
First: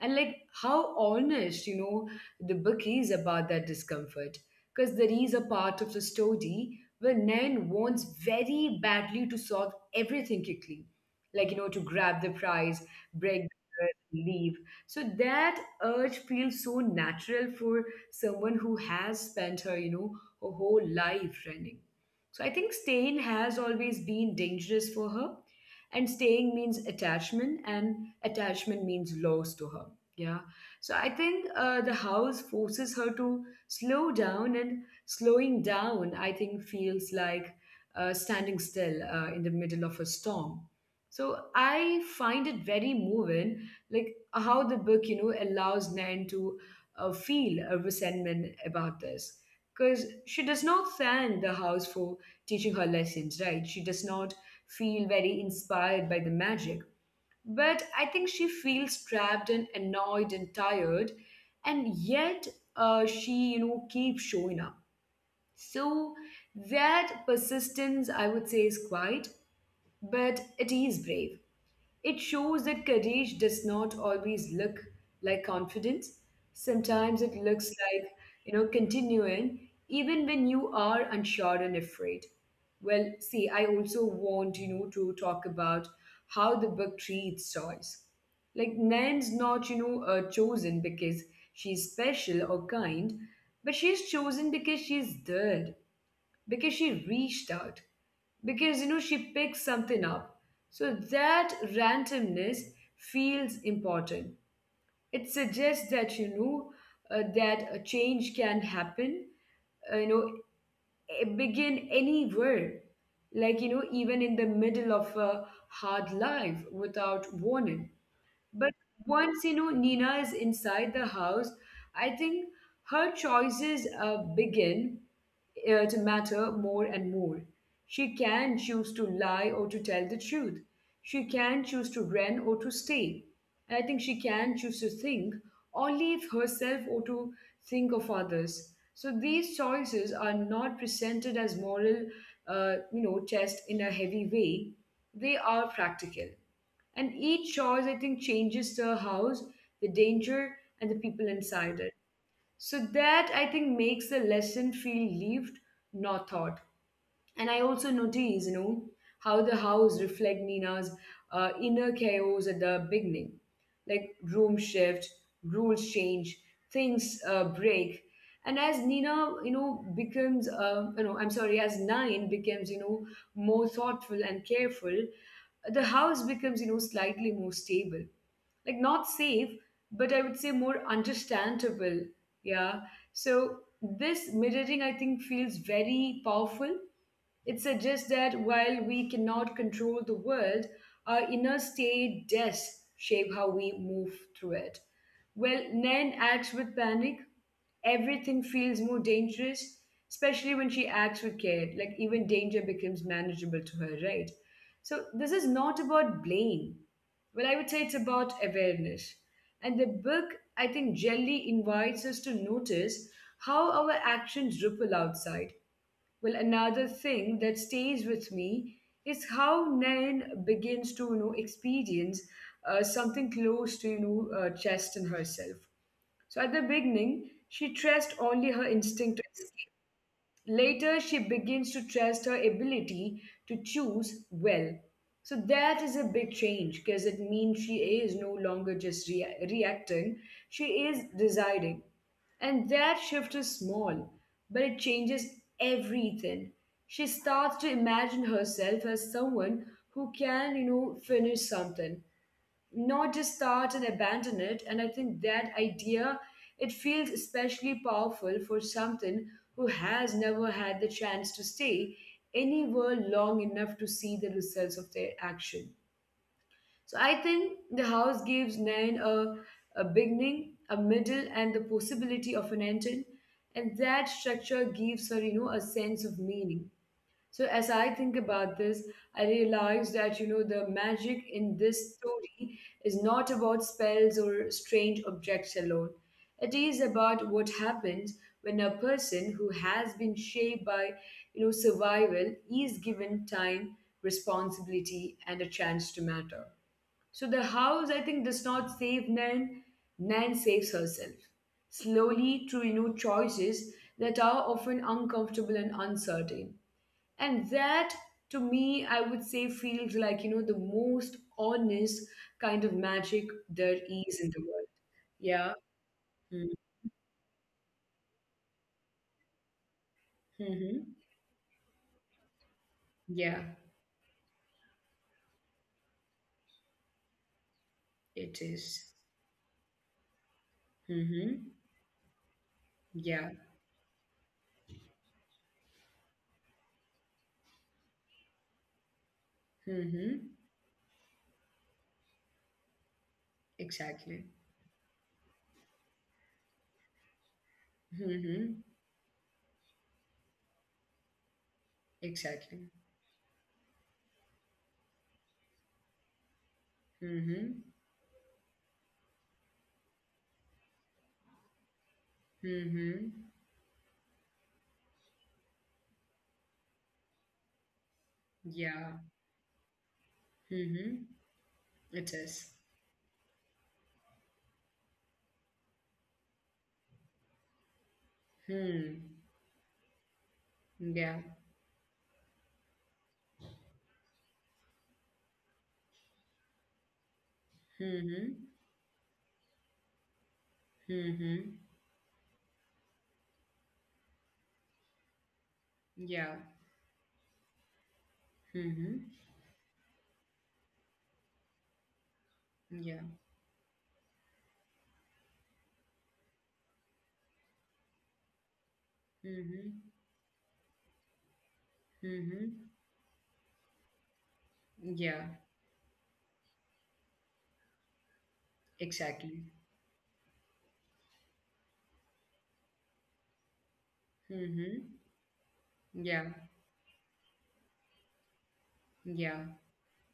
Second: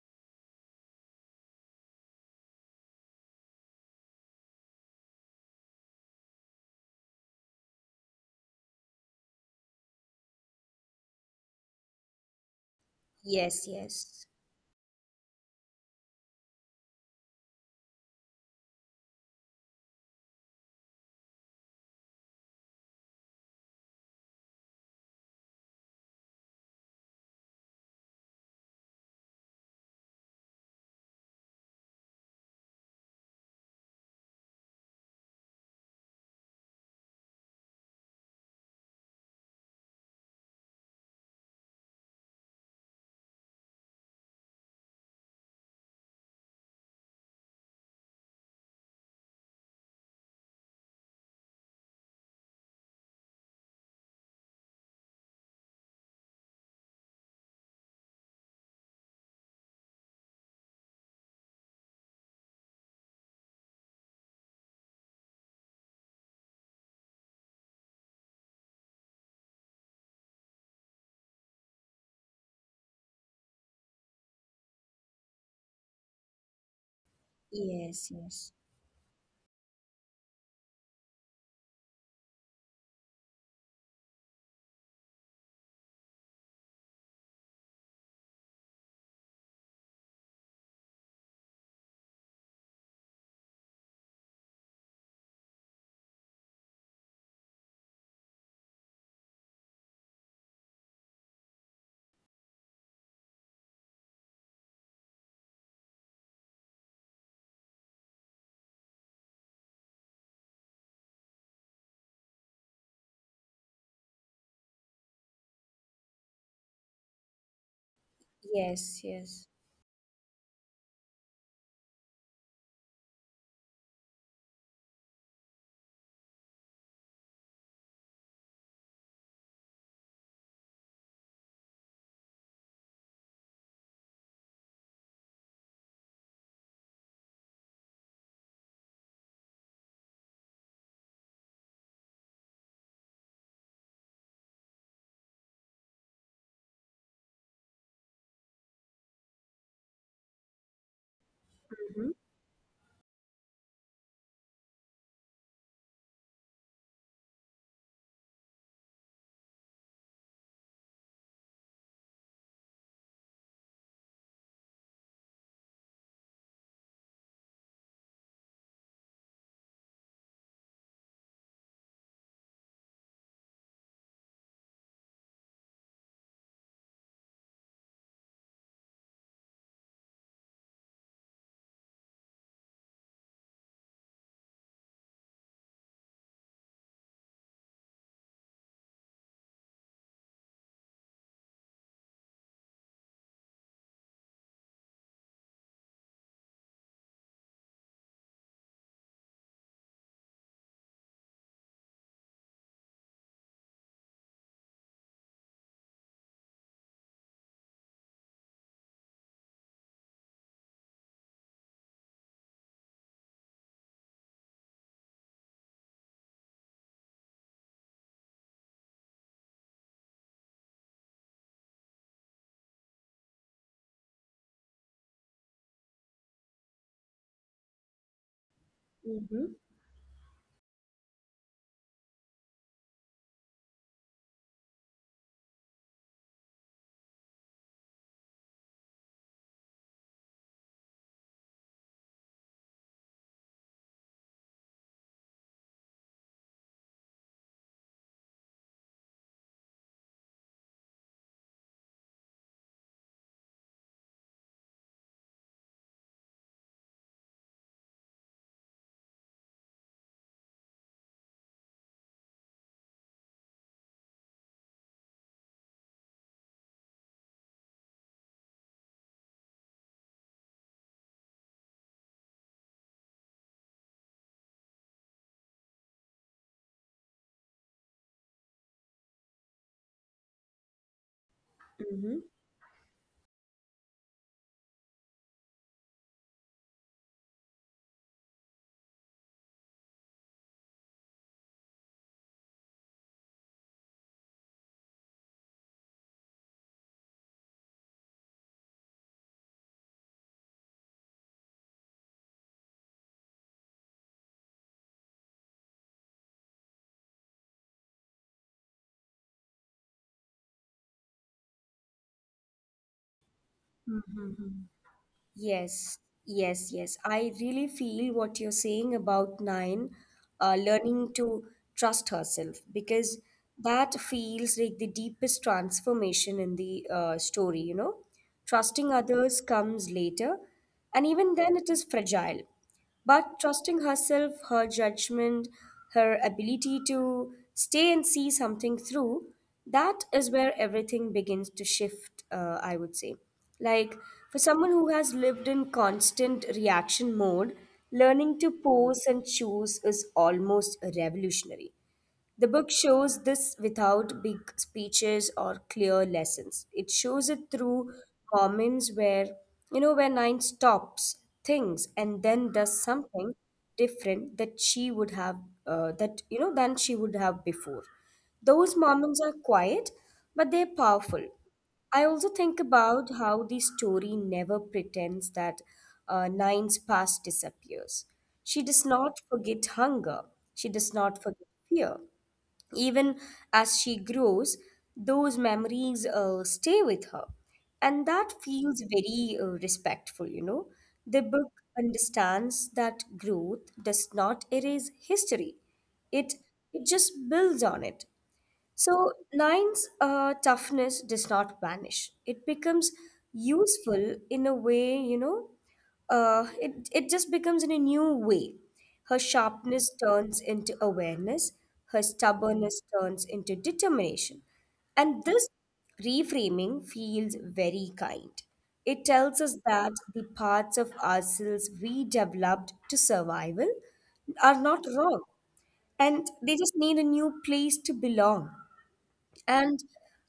[SPEAKER 1] And like, how honest, the book is about that discomfort. Because there is a part of the story where Nan wants very badly to solve everything quickly. Like, to grab the prize, break the
[SPEAKER 2] Yes,
[SPEAKER 1] curse,
[SPEAKER 2] yes,
[SPEAKER 1] leave. So that urge feels so natural for someone who has spent her whole life running. So I think staying has always been dangerous for her. And staying means attachment, and attachment means loss to her. Yeah. So I think the house forces her to slow down, and slowing down, I think, feels like standing still in the middle of a storm. So I find it very moving, like how the book, allows Nan to feel a resentment about this, because she does not thank the house for teaching her lessons, right? She does not feel very inspired by the magic. But I think she feels trapped and annoyed and tired, and yet she, keeps showing up. So that persistence, I would say, is quiet, but it is brave. It shows that courage does not always look like confidence. Sometimes it looks
[SPEAKER 2] yes,
[SPEAKER 1] like,
[SPEAKER 2] yes,
[SPEAKER 1] continuing even when you are unsure and afraid. Well, see, I also want, to talk about how the book treats choice. Like, Nan's not, chosen because she's special or kind, but she's chosen because she's dead, because she reached out, because she picked something up. So that randomness feels important. It suggests that a change can happen, uh, you know begin anywhere, like, even in the middle of a hard life without warning. But
[SPEAKER 2] yes, yes.
[SPEAKER 1] once, Nina is inside the house, I think her choices begin to matter more and more. She can choose to lie or to tell the truth. She can choose to run or to stay. And I think she can choose to think only of herself or to think of others. So these choices are not presented as moral, test in a heavy way. They are practical. And each choice, I think, changes the house, the danger, and the people
[SPEAKER 2] Mm-hmm.
[SPEAKER 1] inside it. So that, I think, makes the lesson feel lived, not taught. And I also notice, how the house reflect Nina's inner chaos at the beginning. Like, room shift, rules change, things break. And as Nina, becomes, I'm sorry, as Nine becomes, more thoughtful and careful, the house becomes, slightly more stable, like not safe, but I would say more understandable. Yeah. So this mirroring, I think, feels very powerful. It suggests that while we cannot control the world, our inner state does shape how we move through it. Well, Nan acts with panic. Everything feels more dangerous, especially when she acts with care. Like, even danger becomes manageable to her, right? So this is not about blame. Well, I would say it's about awareness. And the book, I think, generally invites us to notice how our actions ripple outside. Well, another thing that stays with me is how Nayan begins to, experience something close to, trust in herself. So at the beginning, she trusts only her instinct to. Later, she begins to trust her ability to choose well. So that is a big change, because it means she is no longer just reacting, she is deciding. And that shift is small, but it changes everything. She starts to imagine herself as someone who can, finish something, not just start and abandon it. And I think that idea, it feels especially powerful for something who has never had the chance to stay anywhere long enough to see the results of their action. So I think the house gives nine a beginning, a middle, and the possibility of an ending. And that structure gives her, a sense of meaning. So as I think about this, I realize that the magic in this
[SPEAKER 2] Mm-hmm.
[SPEAKER 1] story is not about spells or strange objects alone. It is about what happens when a person who has been shaped by survival is given time, responsibility, and a chance to matter. So the house, I think, does not save Nan. Nan saves herself slowly through choices that are often uncomfortable and uncertain. And that, to me, I would say, feels like the most honest kind of magic there is in the
[SPEAKER 2] Mm-hmm.
[SPEAKER 1] world. Yeah.
[SPEAKER 2] Yes, yes,
[SPEAKER 1] Mm-hmm.
[SPEAKER 2] yes. I really feel what you're saying about Nine
[SPEAKER 1] Mm-hmm.
[SPEAKER 2] learning to trust herself because
[SPEAKER 1] Yeah.
[SPEAKER 2] that feels like the deepest transformation in the story, you know.
[SPEAKER 1] It
[SPEAKER 2] Trusting
[SPEAKER 1] is.
[SPEAKER 2] others comes later, and even
[SPEAKER 1] Mm-hmm.
[SPEAKER 2] then, it is fragile.
[SPEAKER 1] Yeah.
[SPEAKER 2] But trusting herself, her judgment, her ability to stay and see something through, that is
[SPEAKER 1] Mm-hmm.
[SPEAKER 2] where everything begins to shift, I would say. Like
[SPEAKER 1] Exactly.
[SPEAKER 2] for someone who has lived in constant reaction mode, learning to
[SPEAKER 1] Mm-hmm.
[SPEAKER 2] pause and choose is almost revolutionary. The book
[SPEAKER 1] Exactly.
[SPEAKER 2] shows this without big speeches or clear lessons. It shows it
[SPEAKER 1] Mm-hmm.
[SPEAKER 2] through moments where, where Nine stops, thinks, and then does something
[SPEAKER 1] Mm-hmm.
[SPEAKER 2] different that she would have, that, you know, than she would have before. Those
[SPEAKER 1] Yeah.
[SPEAKER 2] moments are quiet, but they're
[SPEAKER 1] Mm-hmm.
[SPEAKER 2] powerful. I
[SPEAKER 1] It
[SPEAKER 2] also think
[SPEAKER 1] is.
[SPEAKER 2] about how the story never pretends that Nine's past disappears. She does
[SPEAKER 1] Hmm.
[SPEAKER 2] not forget hunger. She does not
[SPEAKER 1] Yeah.
[SPEAKER 2] forget fear. Even as she grows, those memories stay with her. And that
[SPEAKER 1] Mm-hmm.
[SPEAKER 2] feels very respectful, The book
[SPEAKER 1] Mm-hmm.
[SPEAKER 2] understands that growth does not erase history, it,
[SPEAKER 1] Yeah.
[SPEAKER 2] it just builds on it. So,
[SPEAKER 1] Mm-hmm.
[SPEAKER 2] Nine's toughness does not vanish, it becomes
[SPEAKER 1] Yeah.
[SPEAKER 2] useful in a way, it just becomes in a new way. Her sharpness
[SPEAKER 1] Mm-hmm.
[SPEAKER 2] turns into awareness, her stubbornness
[SPEAKER 1] Mm-hmm.
[SPEAKER 2] turns into determination. And
[SPEAKER 1] Yeah,
[SPEAKER 2] this reframing feels very kind. It tells us
[SPEAKER 1] exactly.
[SPEAKER 2] that the parts of ourselves we developed to survival are not
[SPEAKER 1] Mm-hmm.
[SPEAKER 2] wrong and
[SPEAKER 1] Yeah,
[SPEAKER 2] they just need a new place to belong.
[SPEAKER 1] yeah.
[SPEAKER 2] And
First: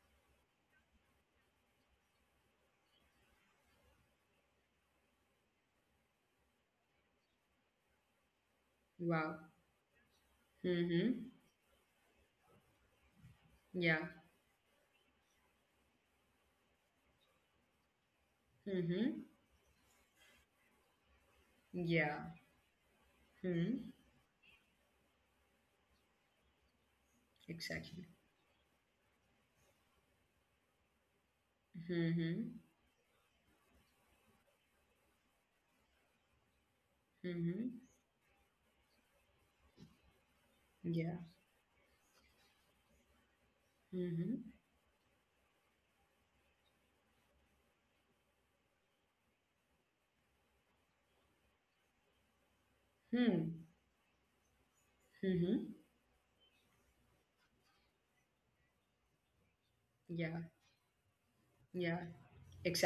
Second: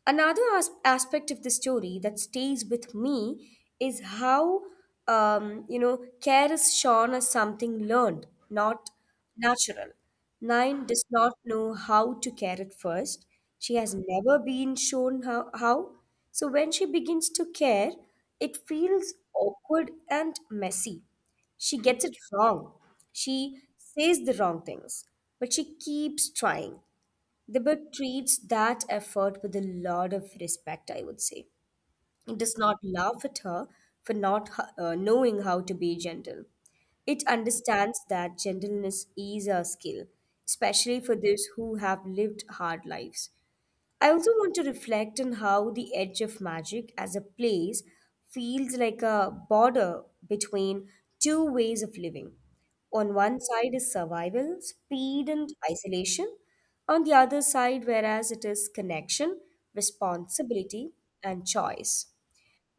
[SPEAKER 2] another aspect of the story that stays with me is how care is shown as something learned, not
[SPEAKER 1] Wow.
[SPEAKER 2] natural. Nine does
[SPEAKER 1] Mm-hmm.
[SPEAKER 2] not know how to care at first. She has
[SPEAKER 1] Yeah.
[SPEAKER 2] never been shown how. So when she begins to care, it feels
[SPEAKER 1] Mm-hmm.
[SPEAKER 2] awkward and messy. She gets it
[SPEAKER 1] Yeah.
[SPEAKER 2] wrong. She
[SPEAKER 1] Mm-hmm.
[SPEAKER 2] says the wrong things, but she keeps trying. The book
[SPEAKER 1] Exactly.
[SPEAKER 2] treats that effort with a lot of respect, I would say. It
[SPEAKER 1] Mm-hmm.
[SPEAKER 2] does not laugh at her for not knowing how to be gentle. It
[SPEAKER 1] Mm-hmm.
[SPEAKER 2] understands that gentleness is a skill, especially
[SPEAKER 1] Yeah.
[SPEAKER 2] for those who have lived hard lives. I also want
[SPEAKER 1] Mm-hmm.
[SPEAKER 2] to reflect on how the edge of magic as a place feels like a border between two ways of living. On one
[SPEAKER 1] Hmm.
[SPEAKER 2] side is survival, speed, and
[SPEAKER 1] Mm-hmm.
[SPEAKER 2] isolation. On the other side, whereas it is connection,
[SPEAKER 1] Yeah.
[SPEAKER 2] responsibility, and
[SPEAKER 1] Yeah.
[SPEAKER 2] choice.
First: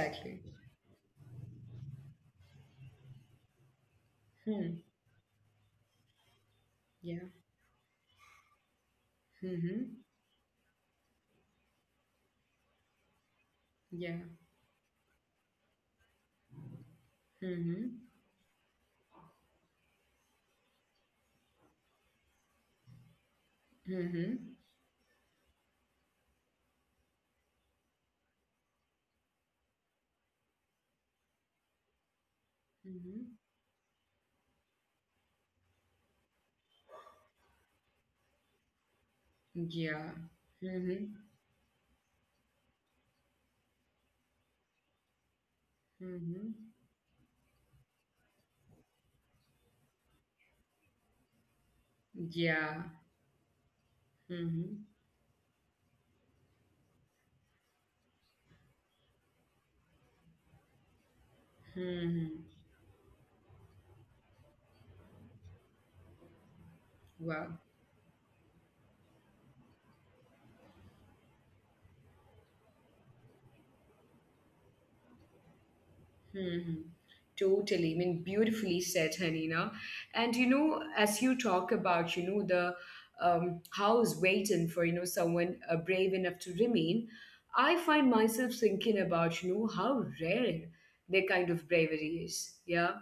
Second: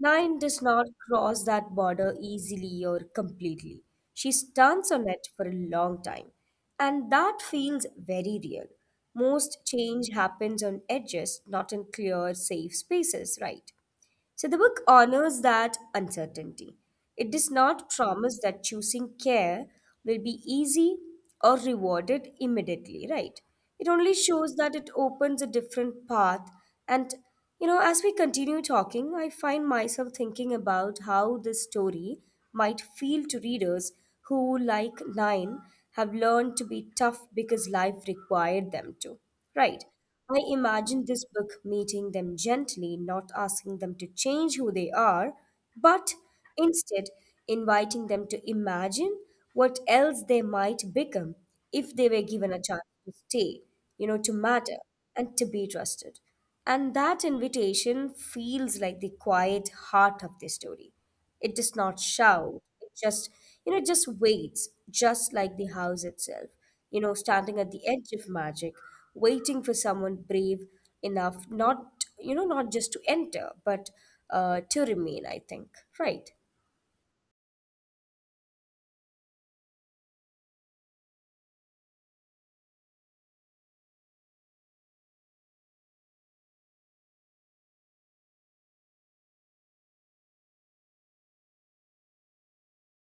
[SPEAKER 2] Nine does not cross that border easily or completely. She
[SPEAKER 1] Hmm.
[SPEAKER 2] stands on it for a long time, and
[SPEAKER 1] Yeah.
[SPEAKER 2] that feels very real. Most
[SPEAKER 1] Mm-hmm.
[SPEAKER 2] change happens on edges, not in clear, safe spaces, right?
[SPEAKER 1] Yeah.
[SPEAKER 2] So the book honors that uncertainty. It does not
[SPEAKER 1] Mm-hmm.
[SPEAKER 2] promise that choosing care will be easy or rewarded immediately, right? It only
[SPEAKER 1] Mm-hmm.
[SPEAKER 2] shows that it opens a different path. And, as we continue talking, I find myself thinking about how this story might feel
[SPEAKER 1] Mm-hmm.
[SPEAKER 2] to readers who, like Nine, have learned to be tough because life required them to. Right.
[SPEAKER 1] Yeah.
[SPEAKER 2] I imagine
[SPEAKER 1] Mm-hmm.
[SPEAKER 2] this book meeting them gently, not asking them to change who they are, but
[SPEAKER 1] Mm-hmm.
[SPEAKER 2] instead inviting them to imagine what else they might become if they were given a
[SPEAKER 1] Yeah.
[SPEAKER 2] chance to stay, to matter
[SPEAKER 1] Mm-hmm.
[SPEAKER 2] and to be trusted. And that invitation feels like the quiet heart of the story. It does not
[SPEAKER 1] Mm-hmm.
[SPEAKER 2] shout. It just waits, just like the house itself,
[SPEAKER 1] Wow.
[SPEAKER 2] standing at the edge of magic, waiting for someone brave enough, not, you know, not just to enter, but to remain, I think. Right.
[SPEAKER 1] Hmm. Totally. I mean, beautifully said, Hanina. And as you talk about, the house waiting for, someone brave enough to remain, I find myself thinking about, how rare their kind of bravery is. Yeah.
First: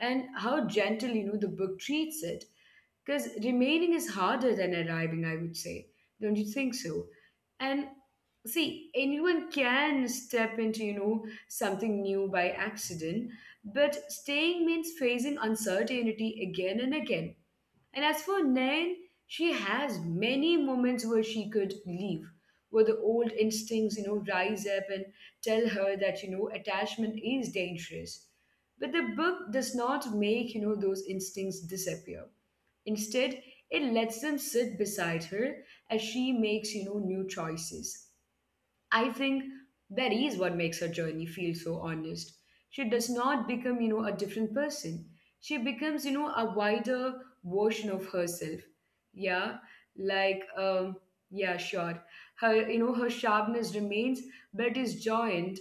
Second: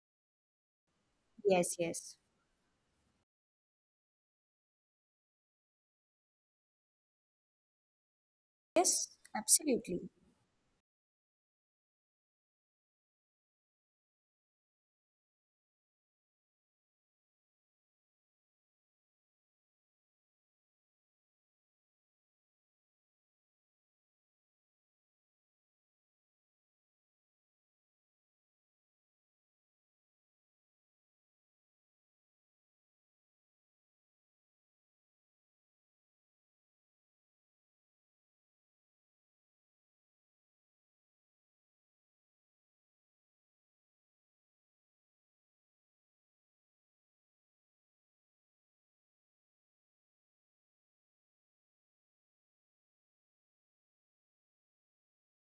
[SPEAKER 1] And how gentle, the
[SPEAKER 2] Yes,
[SPEAKER 1] book
[SPEAKER 2] yes.
[SPEAKER 1] treats it. Because remaining is harder than arriving, I would say. Don't you think so? And see,
[SPEAKER 2] Yes,
[SPEAKER 1] anyone can
[SPEAKER 2] absolutely.
[SPEAKER 1] step into, something new by accident, but staying means facing uncertainty again and again. And as for Nain, she has many moments where she could leave, where the old instincts, rise up and tell her that, attachment is dangerous. But the book does not make, those instincts disappear. Instead, it lets them sit beside her as she makes, new choices. I think that is what makes her journey feel so honest. She does not become, a different person. She becomes, a wider version of herself. Yeah, like, yeah, sure. Her sharpness remains, but is joined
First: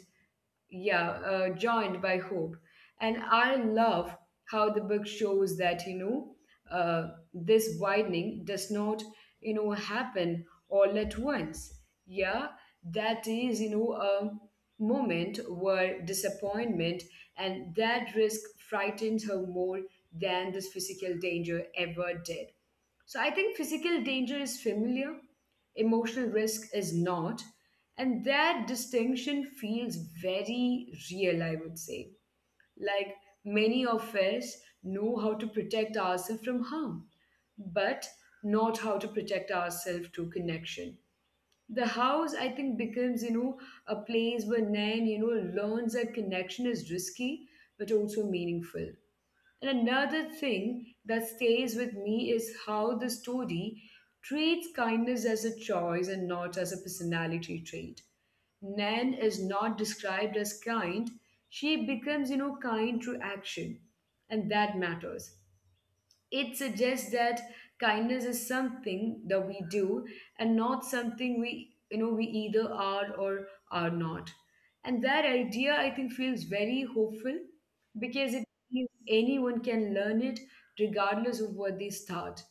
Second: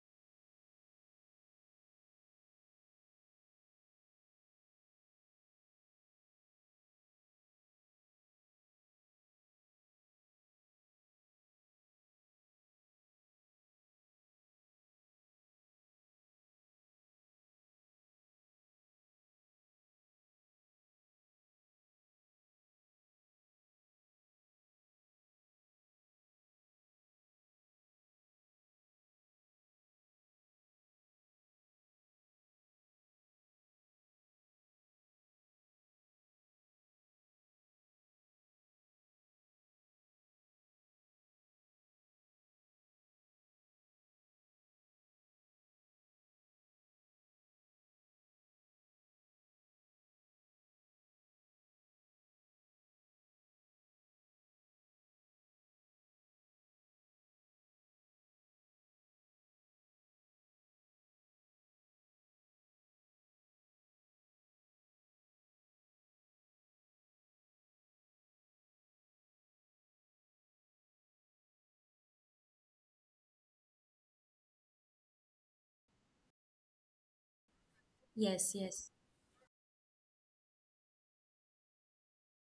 [SPEAKER 1] yeah, uh, joined by hope. And I love how the book shows that, uh, this widening does not, happen all at once. Yeah, that is, a moment where disappointment and that risk frightens her more than this physical danger ever did. So I think physical danger is familiar, emotional risk is not. And that distinction feels very real, I would say. Like many of us know how to protect ourselves from harm, but not how to protect ourselves to connection. The house, I think, becomes, a place where Nan, learns that connection is risky but also meaningful. And another thing that stays with me is how the story treats kindness as a choice and not as a personality trait. Nan is not described as kind, she becomes, kind through action, and that matters. It suggests that kindness is something that we do and not something we either are or are not. And that idea, I think, feels very hopeful because it
[SPEAKER 2] Yes, yes.
[SPEAKER 1] means anyone can learn it regardless of what they start.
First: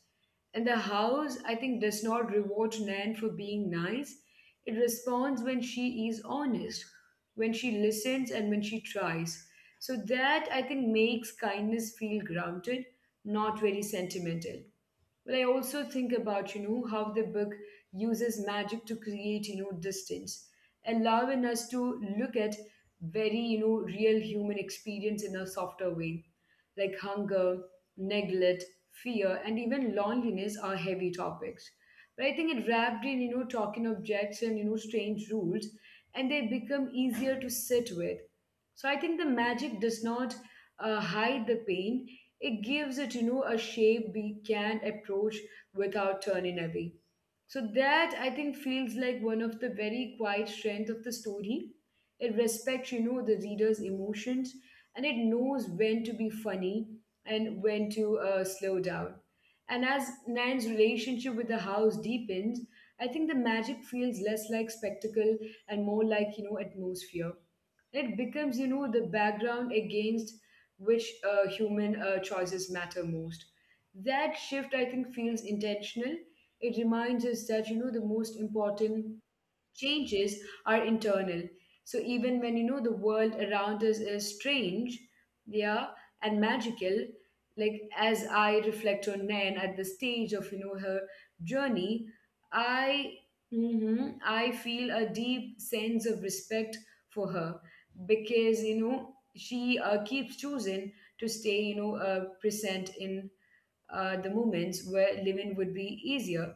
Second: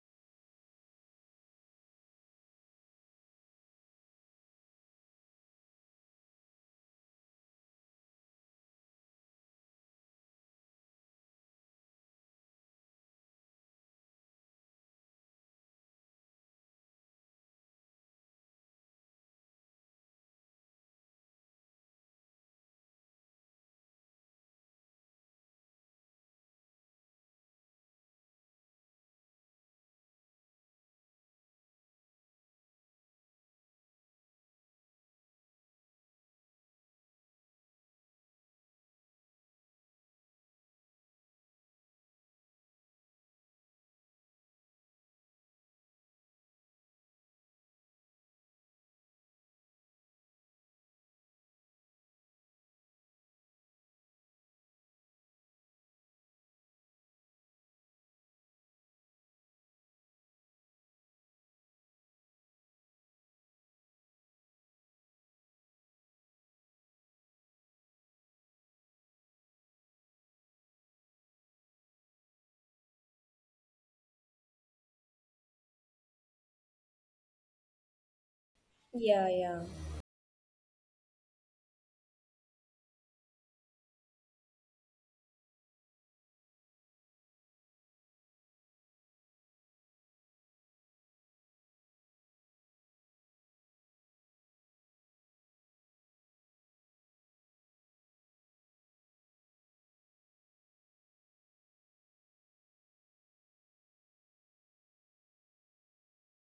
[SPEAKER 1] And the house, I think, does not reward Nan for being nice. It responds when she is honest, when she listens, and when she tries. So that, I think, makes kindness feel grounded, not very sentimental. But I also think about, how the book uses magic to create, distance, allowing us to look at very, real human experience in a softer way. Like hunger, neglect, fear, and even loneliness are heavy topics. But I think it wrapped in, talking objects and, strange rules, and they become easier to sit with. So I think the magic does not hide the pain, it gives it, a shape we can approach without turning away. So that I think feels like one of the very quiet strength of the story. It respects, the reader's emotions, and it knows when to be funny and when to slow down. And as Nan's relationship with the house deepens, I think the magic feels less like spectacle and more like, atmosphere. It becomes the background against which human choices matter most. That shift, I think, feels intentional. It reminds us that the most important
[SPEAKER 2] Yeah, yeah.
[SPEAKER 1] changes are internal. So even when the world around us is strange, yeah, and magical, like as I reflect on Nan at the stage of her journey, I mhm, I feel a deep sense of respect for her, because she keeps choosing to stay present in the moments where living would be easier.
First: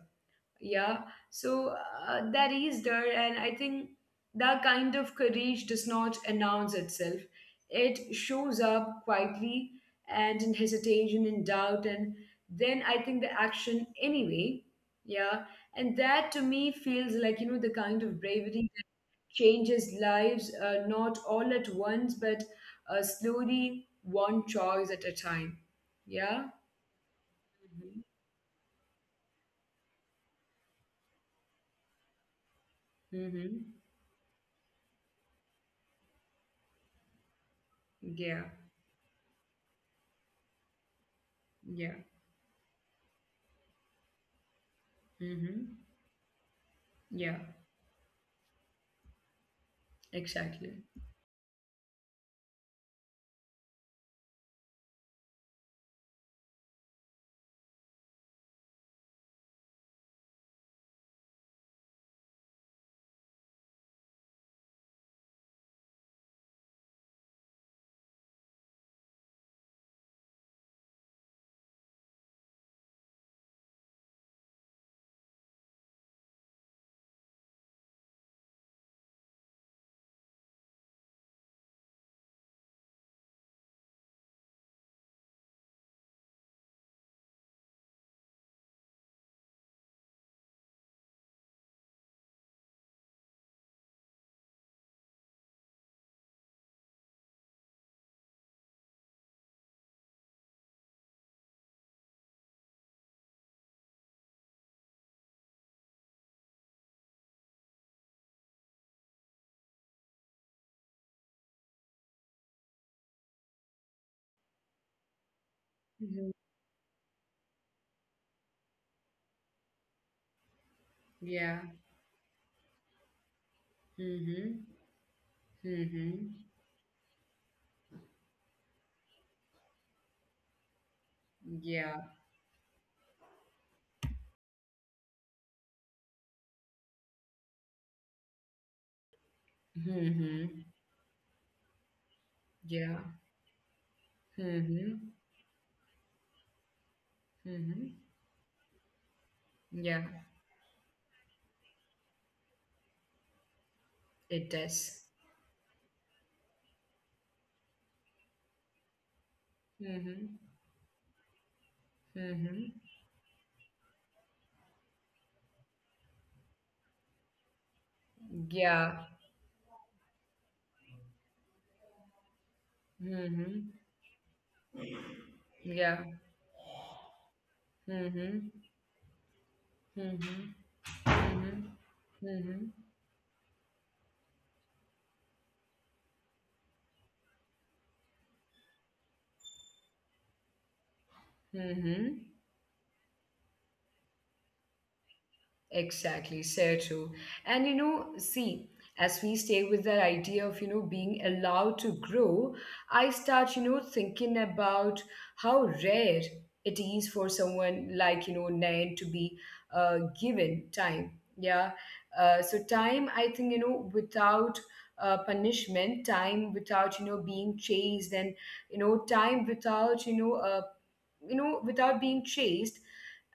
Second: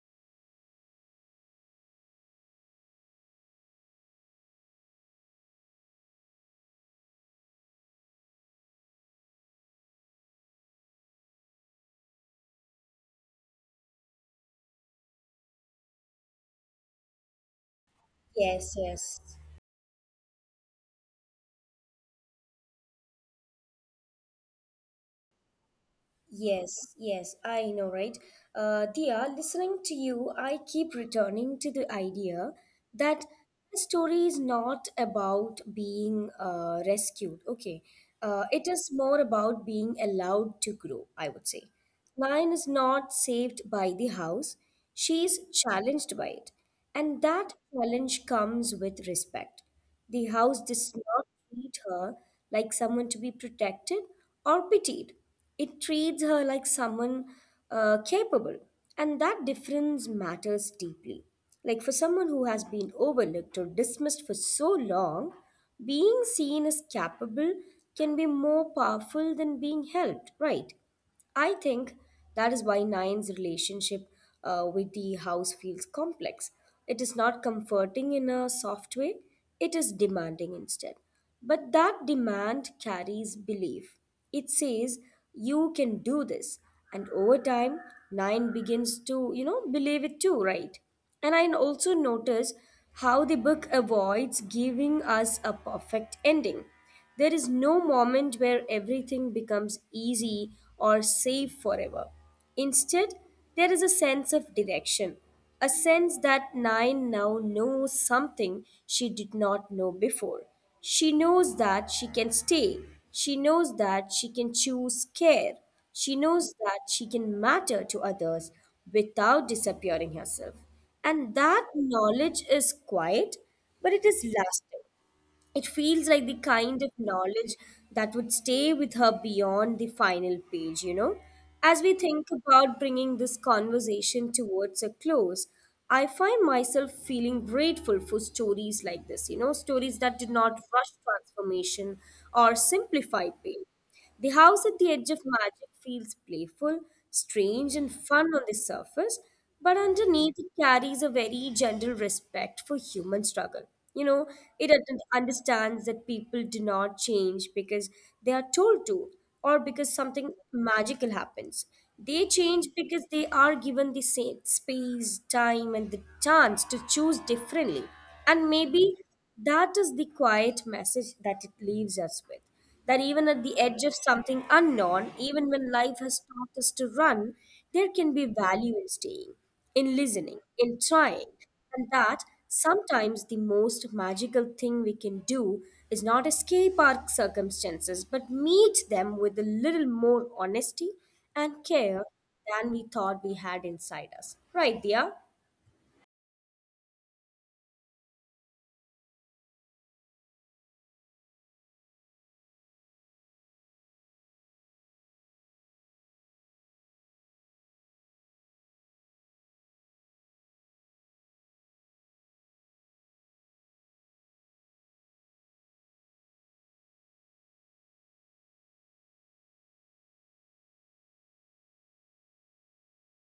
[SPEAKER 1] Yeah. So that is there. And I think that kind of courage does not announce itself, it shows up quietly, and in hesitation and doubt, and then I think the action anyway. Yeah. And that to me feels like the kind of bravery
[SPEAKER 2] Yes,
[SPEAKER 1] that
[SPEAKER 2] yes.
[SPEAKER 1] changes lives, not all at once but slowly, one choice at a time. Yeah.
[SPEAKER 2] Yes, yes, I know, right? Dia, listening to you, I keep returning to the idea that the
[SPEAKER 1] Mm-hmm.
[SPEAKER 2] story is not about being rescued, okay?
[SPEAKER 1] Yeah,
[SPEAKER 2] It is more about being allowed to grow, I would say.
[SPEAKER 1] yeah.
[SPEAKER 2] Lion is not saved by the house, she is
[SPEAKER 1] Mm-hmm.
[SPEAKER 2] challenged by it. And
[SPEAKER 1] Yeah,
[SPEAKER 2] that challenge comes with respect. The house
[SPEAKER 1] exactly.
[SPEAKER 2] does not treat her like someone to be protected or pitied. It treats her like someone capable, and that difference matters deeply. Like for someone who has been overlooked or dismissed for so long, being seen as capable can be more powerful than being helped, right? I think that is why Nine's relationship with the house feels complex. It is not comforting in a soft way, it is demanding instead. But that demand carries belief. It says, "You can do this." And over time, Nine begins to, believe it too, right? And I also notice how the book avoids giving us a perfect ending. There is no moment where everything becomes easy or safe forever. Instead, there is a sense of direction, a sense that Nine now knows something she did not know before. She knows that she can stay, she knows that she can choose care, she
[SPEAKER 1] Mhm.
[SPEAKER 2] knows that she can matter to others without disappearing herself. And that
[SPEAKER 1] Yeah.
[SPEAKER 2] knowledge is quiet, but it is
[SPEAKER 1] Mm-hmm.
[SPEAKER 2] lasting. It feels like the
[SPEAKER 1] Mm-hmm.
[SPEAKER 2] kind of knowledge that would stay with her beyond the final page, you know. As we
[SPEAKER 1] Yeah.
[SPEAKER 2] think about bringing this conversation towards a close, I find myself feeling grateful for stories like this, you know, stories that do not
[SPEAKER 1] Mm-hmm.
[SPEAKER 2] rush transformation or
[SPEAKER 1] Yeah.
[SPEAKER 2] simplify pain. The house at the edge
[SPEAKER 1] Mm-hmm.
[SPEAKER 2] of magic feels playful, strange, and
[SPEAKER 1] Mm-hmm.
[SPEAKER 2] fun on the surface, but
[SPEAKER 1] Yeah.
[SPEAKER 2] underneath it carries a very gentle respect for human struggle. You know,
[SPEAKER 1] It
[SPEAKER 2] it
[SPEAKER 1] does.
[SPEAKER 2] understands that people do not change because they are told to or because something
[SPEAKER 1] Mm-hmm.
[SPEAKER 2] magical happens. They change
[SPEAKER 1] Mm-hmm.
[SPEAKER 2] because they are given the same space, time, and the chance to choose differently. And maybe
[SPEAKER 1] Yeah.
[SPEAKER 2] that is the quiet message that it leaves us with, that even at the
[SPEAKER 1] Mm-hmm.
[SPEAKER 2] edge of something unknown, even when life
[SPEAKER 1] Yeah.
[SPEAKER 2] has taught us to run, there can be
[SPEAKER 1] Mm-hmm.
[SPEAKER 2] value in staying, in listening,
[SPEAKER 1] Mm-hmm.
[SPEAKER 2] in trying,
[SPEAKER 1] Mm-hmm.
[SPEAKER 2] and that
[SPEAKER 1] Mm-hmm.
[SPEAKER 2] sometimes the most magical thing we can do is not escape our circumstances, but meet them with a little more honesty and care
[SPEAKER 1] Mm-hmm.
[SPEAKER 2] than we thought we had inside us. Right, dear?
[SPEAKER 1] Exactly, so true. And you know, see, as we stay with that idea of, being allowed to grow, I start, thinking about how rare it is for someone like, Nayan to be given time. Yeah. So, time, I think, without punishment, time without, being chased, and, time without, you know, without being chased.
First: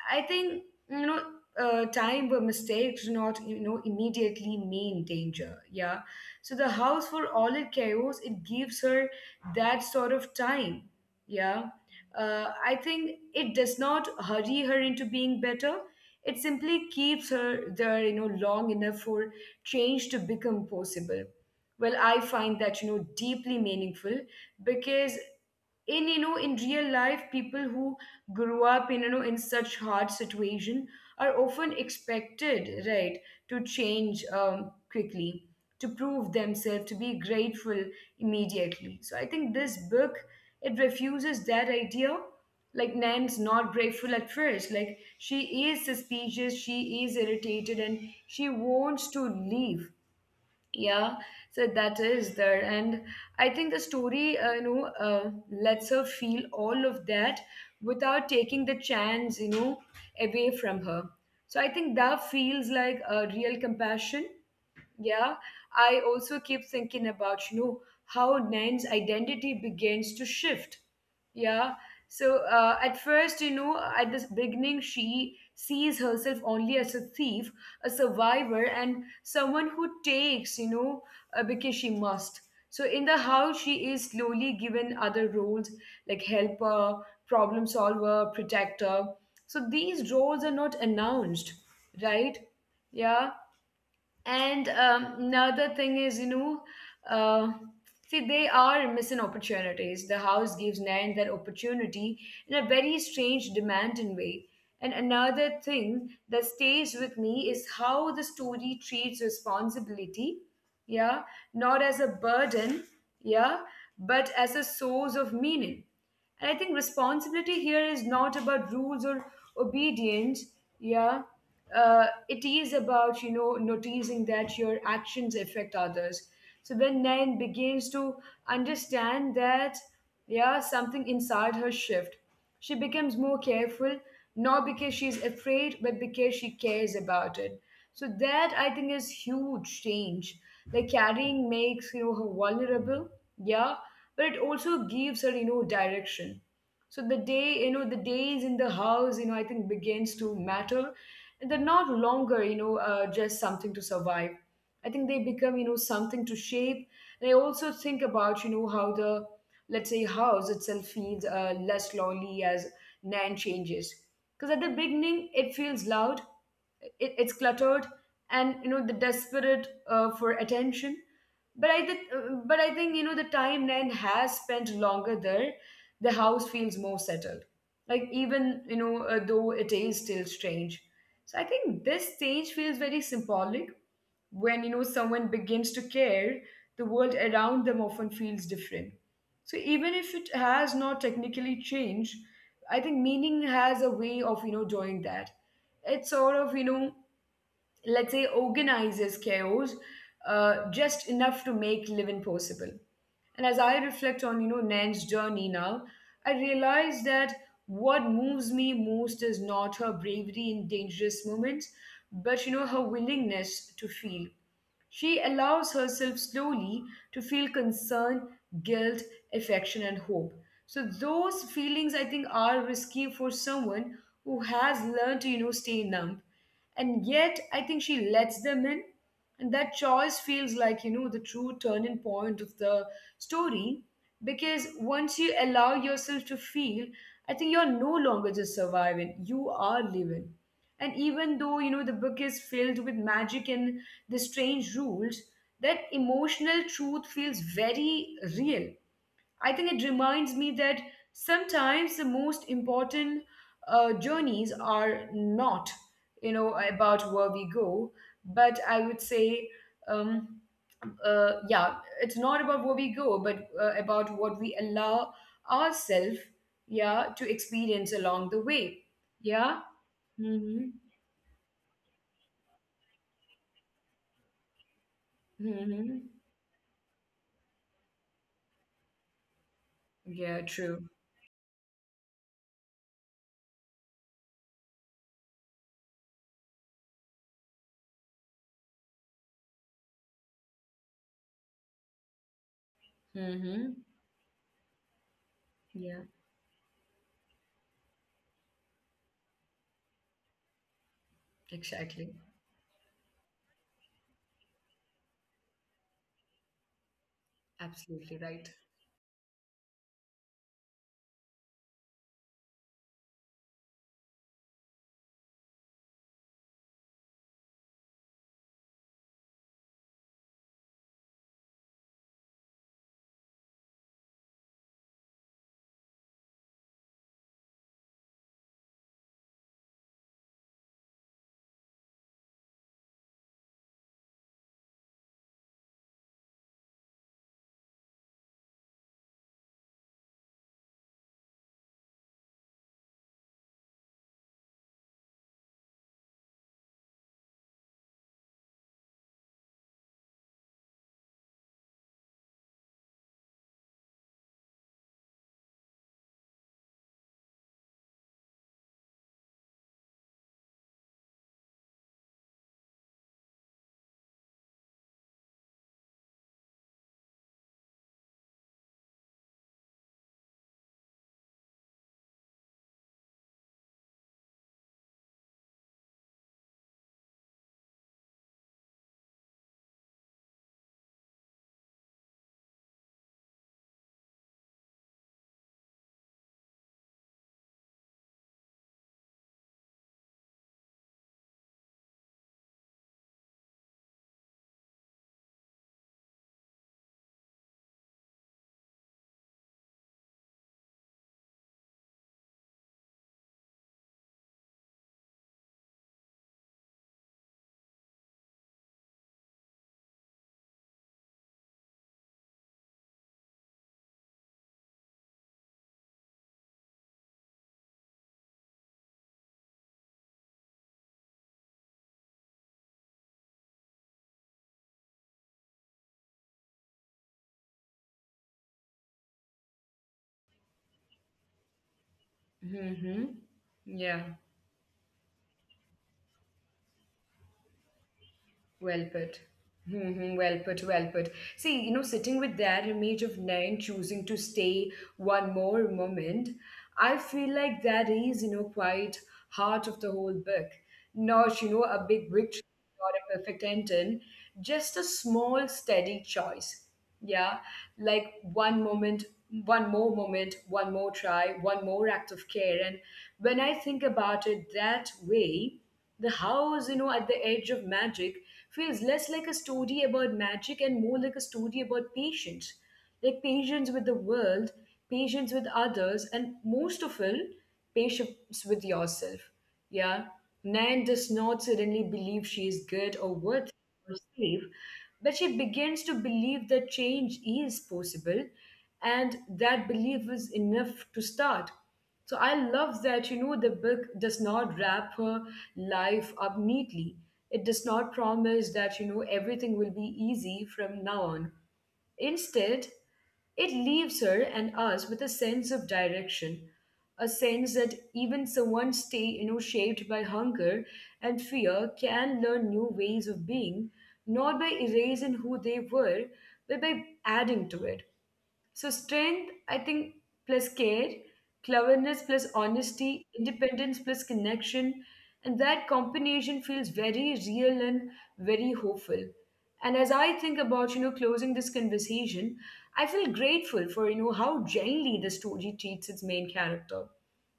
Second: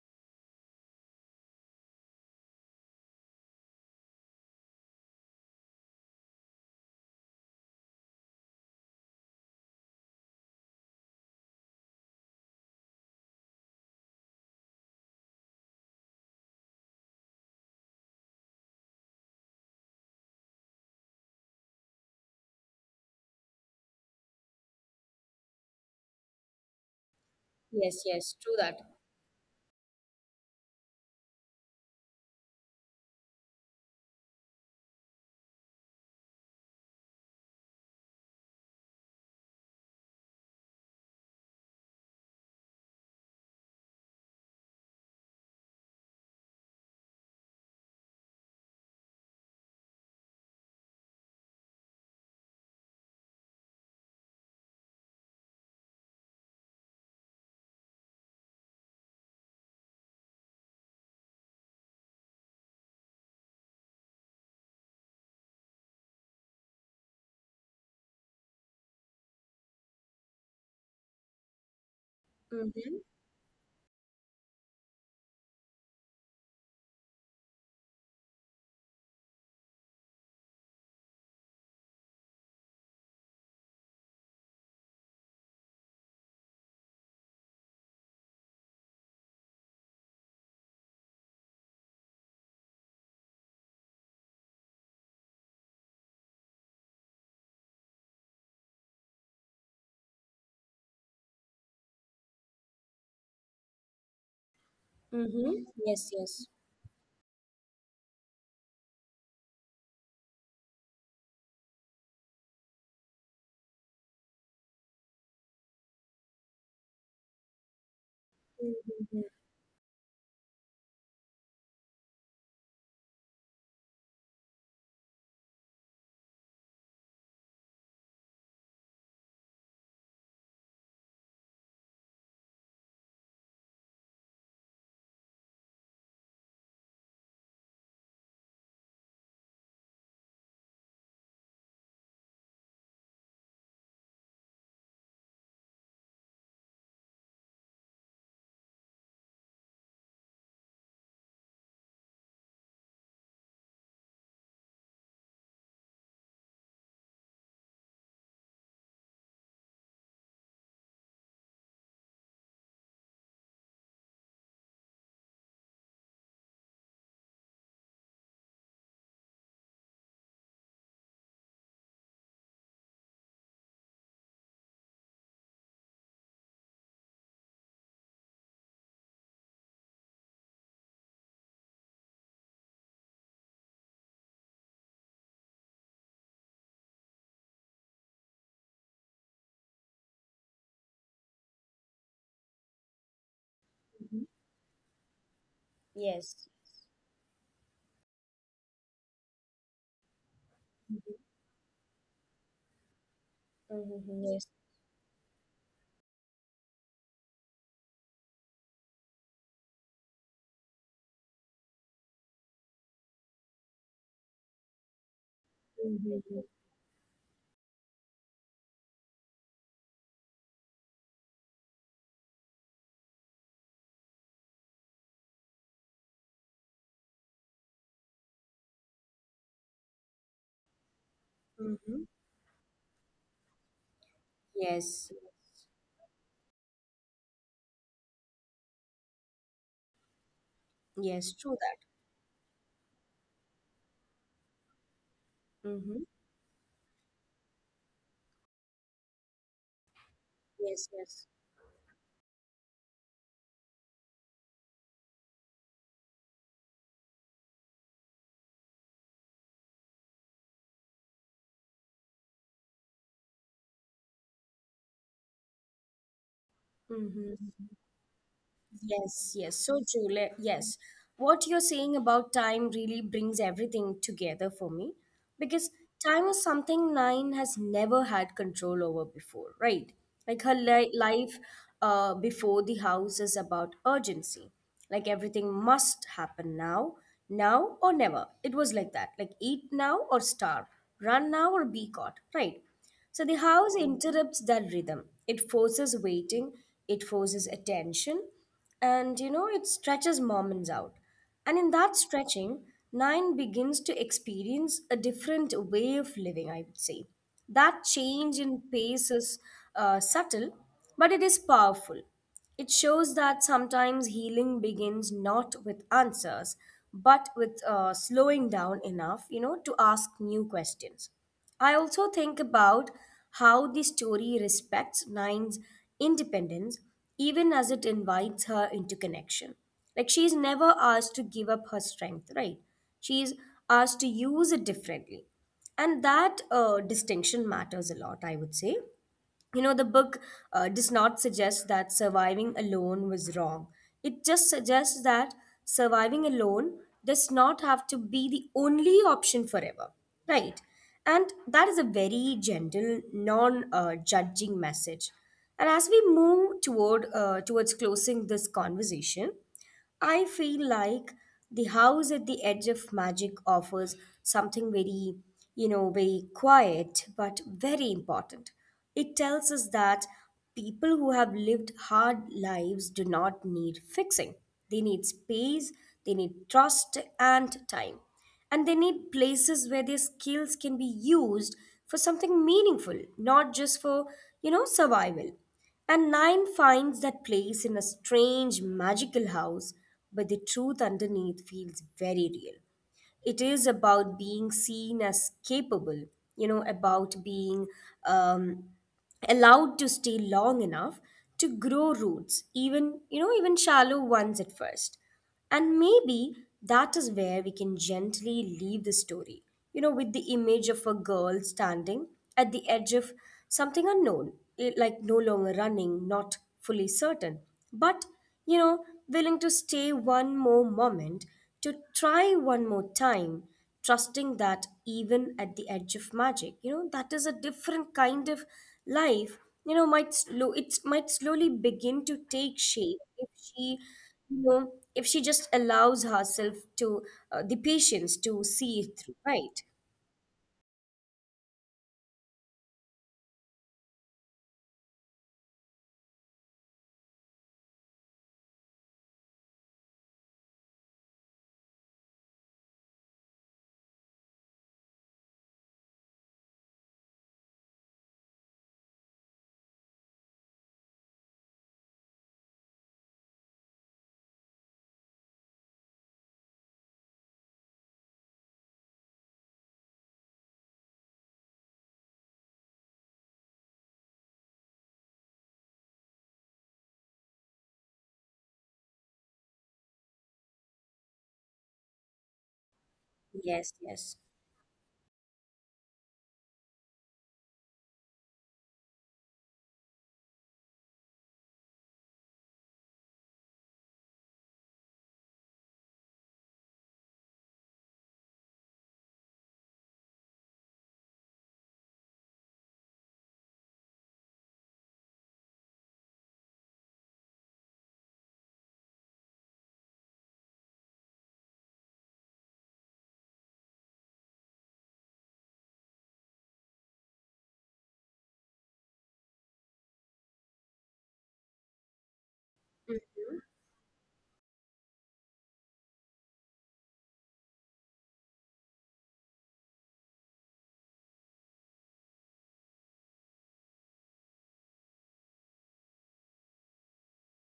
[SPEAKER 1] I think you know time where mistakes do not immediately mean danger. Yeah. So the house, for all its chaos, it gives her that sort of time. Yeah. I think it does not hurry her into being better. It simply keeps her there, long enough for change to become possible. Well, I find that deeply meaningful, because in you know in real life people
[SPEAKER 2] Yes,
[SPEAKER 1] who
[SPEAKER 2] yes, true that.
[SPEAKER 1] grew up in you know in such hard situation are often expected, right, to change quickly, to prove themselves, to be grateful immediately. So I think this book, it refuses that idea. Like, Nan's not grateful at first, like, she is suspicious, she is irritated, and she wants to leave. Yeah. So that is there. And I think the story lets her feel all of that without taking the chance away from her. So I think that feels like a real compassion. Yeah. I also keep thinking about how Nan's identity begins to shift. Yeah. So
[SPEAKER 2] Mm-hmm.
[SPEAKER 1] at first, at this beginning, she sees herself only as a thief, a survivor, and someone who takes, because she must. So in the house she is slowly given other roles, like helper, problem solver, protector. So these roles are not announced, right? Yeah. And another thing is, uh, see, they are missing opportunities. The house gives Nan that opportunity in a very strange, demanding way. And
[SPEAKER 2] Mm-hmm.
[SPEAKER 1] another
[SPEAKER 2] Yes,
[SPEAKER 1] thing
[SPEAKER 2] yes.
[SPEAKER 1] that stays with me is how the story treats responsibility, yeah, not as a burden, yeah, but as a source of meaning. And I think responsibility here is not about rules
[SPEAKER 2] Mm-hmm.
[SPEAKER 1] or obedience. Yeah. It is about, noticing that your actions affect others. So when Nain begins to understand that, yeah, something inside her shift. She becomes more careful, not because she's afraid, but because she cares about it. So that I think is huge change. Like carrying makes her vulnerable, yeah, but it also gives her direction. So the day you know the days in the house I think begins to matter, and they're not longer just something to survive. I think they become something to shape. And I also think about how the, let's say, house itself feels less lonely as Nan changes, because at the beginning it feels loud, it's cluttered, and the desperate for attention. But i think but i think the time Nan has spent longer there, the house feels more settled, like, even though it is still strange. So I think this stage feels very symbolic. When someone begins to care, the world around them often feels different. So even if it has not technically changed, I think meaning has a way of doing that. It's sort
[SPEAKER 2] Yes.
[SPEAKER 1] of let's say, organizes chaos, just enough to make living possible. And as I reflect
[SPEAKER 2] Mm-hmm.
[SPEAKER 1] on,
[SPEAKER 2] Yes.
[SPEAKER 1] Nan's journey now, I realize that what moves me most is not her bravery in dangerous moments, but, her willingness to feel. She allows herself
[SPEAKER 2] Mm-hmm.
[SPEAKER 1] slowly to feel concern, guilt, affection, and hope. So those feelings, I think, are risky for someone who has learned to, stay numb, and yet I think she lets them in, and that choice feels like, the true turning
[SPEAKER 2] Mm-hmm.
[SPEAKER 1] point of the story, because
[SPEAKER 2] Yes.
[SPEAKER 1] once you allow yourself to feel, I think you're no longer just surviving, you are living. And even
[SPEAKER 2] Yes. True
[SPEAKER 1] though,
[SPEAKER 2] that.
[SPEAKER 1] the book is filled with magic and the strange rules, that
[SPEAKER 2] Mm-hmm.
[SPEAKER 1] emotional truth feels very real. I think it reminds me that
[SPEAKER 2] Yes. Yes.
[SPEAKER 1] sometimes the most important journeys are not, about where we go, but I would say, um, yeah, it's not about where we go, but about what we allow ourselves, yeah, to
[SPEAKER 2] Mm-hmm.
[SPEAKER 1] experience along the way.
[SPEAKER 2] Yes, yes.
[SPEAKER 1] Yeah.
[SPEAKER 2] So true.
[SPEAKER 1] Mm-hmm.
[SPEAKER 2] Yes. What you're saying about time really brings everything together for me because
[SPEAKER 1] Mm-hmm.
[SPEAKER 2] time is something Nine has never had control over before, right? Like
[SPEAKER 1] Yeah.
[SPEAKER 2] her
[SPEAKER 1] True.
[SPEAKER 2] life before the house is about urgency. Like everything must happen now, now or never. It was like that. Like eat now or starve, run now or be caught, right? So the house
[SPEAKER 1] Mm-hmm.
[SPEAKER 2] interrupts that rhythm. It forces
[SPEAKER 1] Yeah.
[SPEAKER 2] waiting, it forces attention, and you know it stretches Mormons out. And in that
[SPEAKER 1] Exactly.
[SPEAKER 2] stretching, Nine begins to experience a different way of living, I would say. That
[SPEAKER 1] Absolutely
[SPEAKER 2] change in
[SPEAKER 1] right.
[SPEAKER 2] pace is subtle, but it is powerful. It shows that sometimes healing begins not with answers, but with slowing down enough, you know, to ask new questions. I also think about how the story respects Nine's independence even as it invites her into connection. Like she's never asked to give up her strength, right? She's asked to use it differently. And that distinction matters a lot, I would say. You know, the book does not suggest that surviving alone was wrong. It just suggests that surviving alone does not have to be the only option forever, right? And that is a very gentle, non judging message. And as we move towards closing this conversation, I feel like the house at the edge of magic offers something very, you know, very quiet but very important. It tells us that people who have lived hard lives do not need fixing. They need space, they need trust and time. And they need places where their skills can be used for something meaningful, not just for, you know, survival. And Nine finds that place in a strange, magical house, but the truth underneath feels very real. It is about being seen as capable, you know, about being um, allowed to stay long enough to grow roots, even, you know, even shallow ones at first. And maybe that is where we can gently leave the story, you know, with the image of a girl standing at the edge of something unknown, like no longer running, not fully certain, but, you know, willing to stay one more moment to try one more time, trusting that even at the edge of magic, you know, that is a different kind of life. You know, might slowly begin to take shape
[SPEAKER 1] Mm-hmm.
[SPEAKER 2] if she,
[SPEAKER 1] Yeah.
[SPEAKER 2] you know, if she just allows herself to the patience to see
[SPEAKER 1] Well
[SPEAKER 2] it through,
[SPEAKER 1] put.
[SPEAKER 2] right?
[SPEAKER 1] Well put, well put. See, sitting with that image of Nayan choosing to stay one more moment, I feel like that is, quite heart of the whole book. Not, a big victory or a perfect ending, just a small, steady choice. Yeah, like one moment, one more try, one more act of care. And when I think about it that way, the house, at the edge of magic feels less like a story about magic and more like a story about patience. Like patience with the world, patience with others, and most of all, patience with yourself. Yeah. Nan does not suddenly believe she is good or worthy
[SPEAKER 2] Yes,
[SPEAKER 1] or
[SPEAKER 2] yes,
[SPEAKER 1] safe. But she begins to believe that change is possible, and that belief is enough to start. So I love that, the book does not wrap her life up neatly. It does not promise that, everything will be easy from now on. Instead, it leaves her and us with a sense of direction, a sense that even someone stay, shaped by hunger and fear, can learn new ways of being, not by erasing who they were, but by adding to it. So strength, I think, plus care, cleverness plus honesty,
[SPEAKER 2] Mhm.
[SPEAKER 1] independence plus connection, and that combination feels very real and very hopeful. And as I think about, closing this conversation, I feel grateful for, how gently the story treats its main character.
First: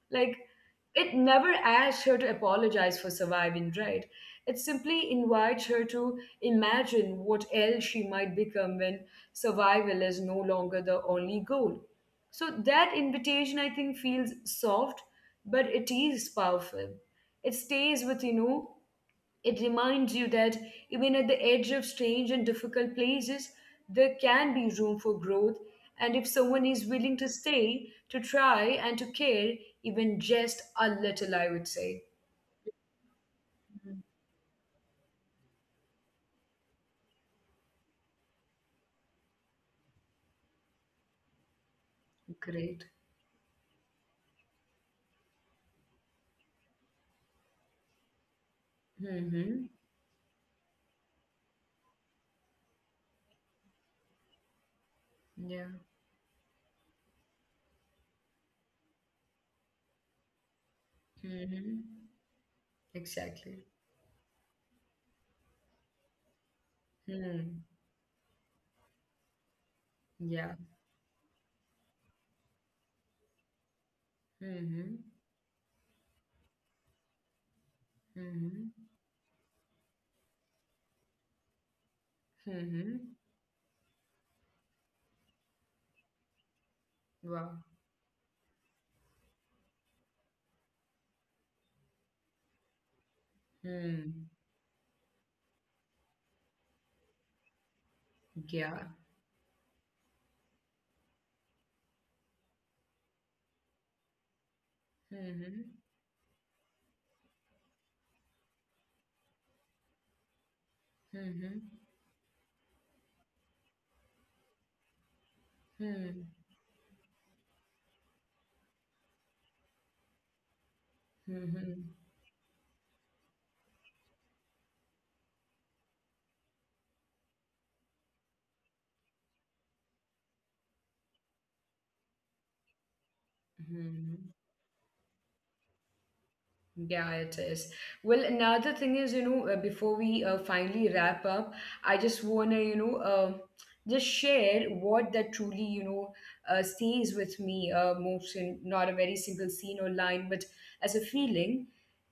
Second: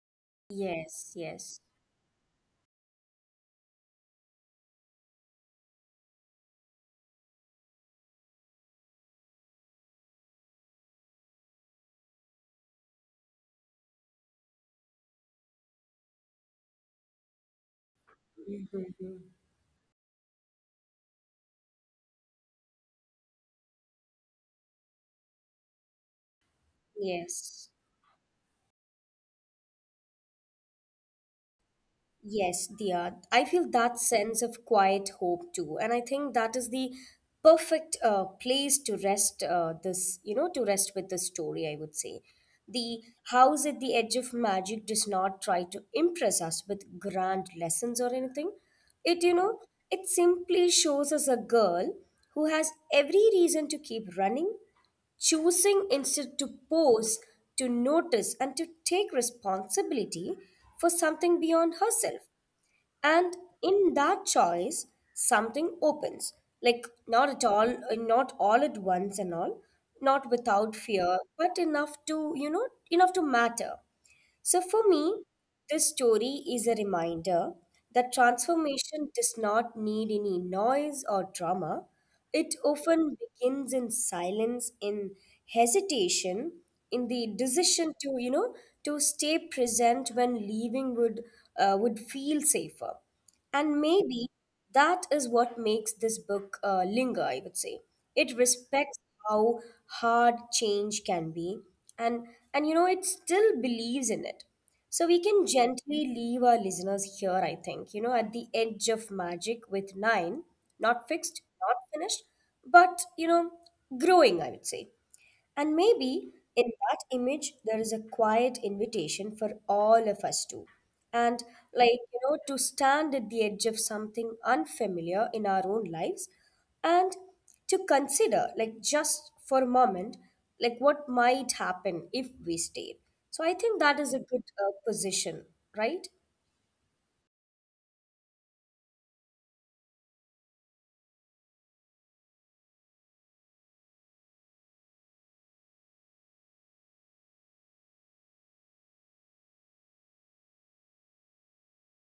[SPEAKER 1] Like
[SPEAKER 2] Yes,
[SPEAKER 1] it never
[SPEAKER 2] yes,
[SPEAKER 1] asks her to apologize for surviving, right? It simply invites her to imagine what else she might become when survival is no longer the only goal. So that invitation, I think, feels soft, but it is powerful. It stays with,
[SPEAKER 2] Mhm.
[SPEAKER 1] it reminds you that even at the edge of strange and difficult places, there can be room for growth. And if someone is willing to
[SPEAKER 2] Yes.
[SPEAKER 1] stay, to try, and to care, even just a little, I would say.
[SPEAKER 2] Yes, dear. I feel that sense of quiet hope too. And I think that is the perfect place to rest this, you know, to rest with the story, I would say.
[SPEAKER 1] Great.
[SPEAKER 2] The house at the edge of magic does not try to impress us with grand lessons or anything. It, you know,
[SPEAKER 1] Mm-hmm.
[SPEAKER 2] it simply shows us a girl who has every reason to keep running,
[SPEAKER 1] Yeah.
[SPEAKER 2] choosing instead to pose, to notice, and to take responsibility for something beyond
[SPEAKER 1] Mm-hmm.
[SPEAKER 2] herself. And
[SPEAKER 1] Exactly.
[SPEAKER 2] in that choice, something opens. Like
[SPEAKER 1] Hmm.
[SPEAKER 2] not all at once and all, not
[SPEAKER 1] Yeah.
[SPEAKER 2] without fear, but enough to, enough to matter. So for
[SPEAKER 1] Mm-hmm.
[SPEAKER 2] me, this story is a reminder that
[SPEAKER 1] Mm-hmm.
[SPEAKER 2] transformation does not need any noise or drama. It often
[SPEAKER 1] Mm-hmm.
[SPEAKER 2] begins in silence, in hesitation, in the
[SPEAKER 1] Wow.
[SPEAKER 2] decision to, to stay present when leaving would feel safer. And maybe
[SPEAKER 1] Hmm.
[SPEAKER 2] that is what makes this book linger, I would say. It
[SPEAKER 1] Yeah.
[SPEAKER 2] respects how hard change can be, and, and you know, it still believes in it. So we can
[SPEAKER 1] Mm-hmm.
[SPEAKER 2] gently leave our listeners here, I think, you know, at the edge of magic with nine, not fixed,
[SPEAKER 1] Mm-hmm.
[SPEAKER 2] not finished, but, you know, growing, I would say. And maybe
[SPEAKER 1] Hmm.
[SPEAKER 2] in that image, there is a quiet invitation for all of us to. And, like,
[SPEAKER 1] Mm-hmm.
[SPEAKER 2] you know, to stand at the edge of something unfamiliar in our own lives and to consider, like, just for a moment, like, what might happen if we stay. So I think that is a
[SPEAKER 1] Mm-hmm.
[SPEAKER 2] good position, right?
[SPEAKER 1] Yeah, it is. Well, another thing is, before we finally wrap up, I just want to, just share what that truly, stays with me most, in not a very single scene or line, but as a feeling,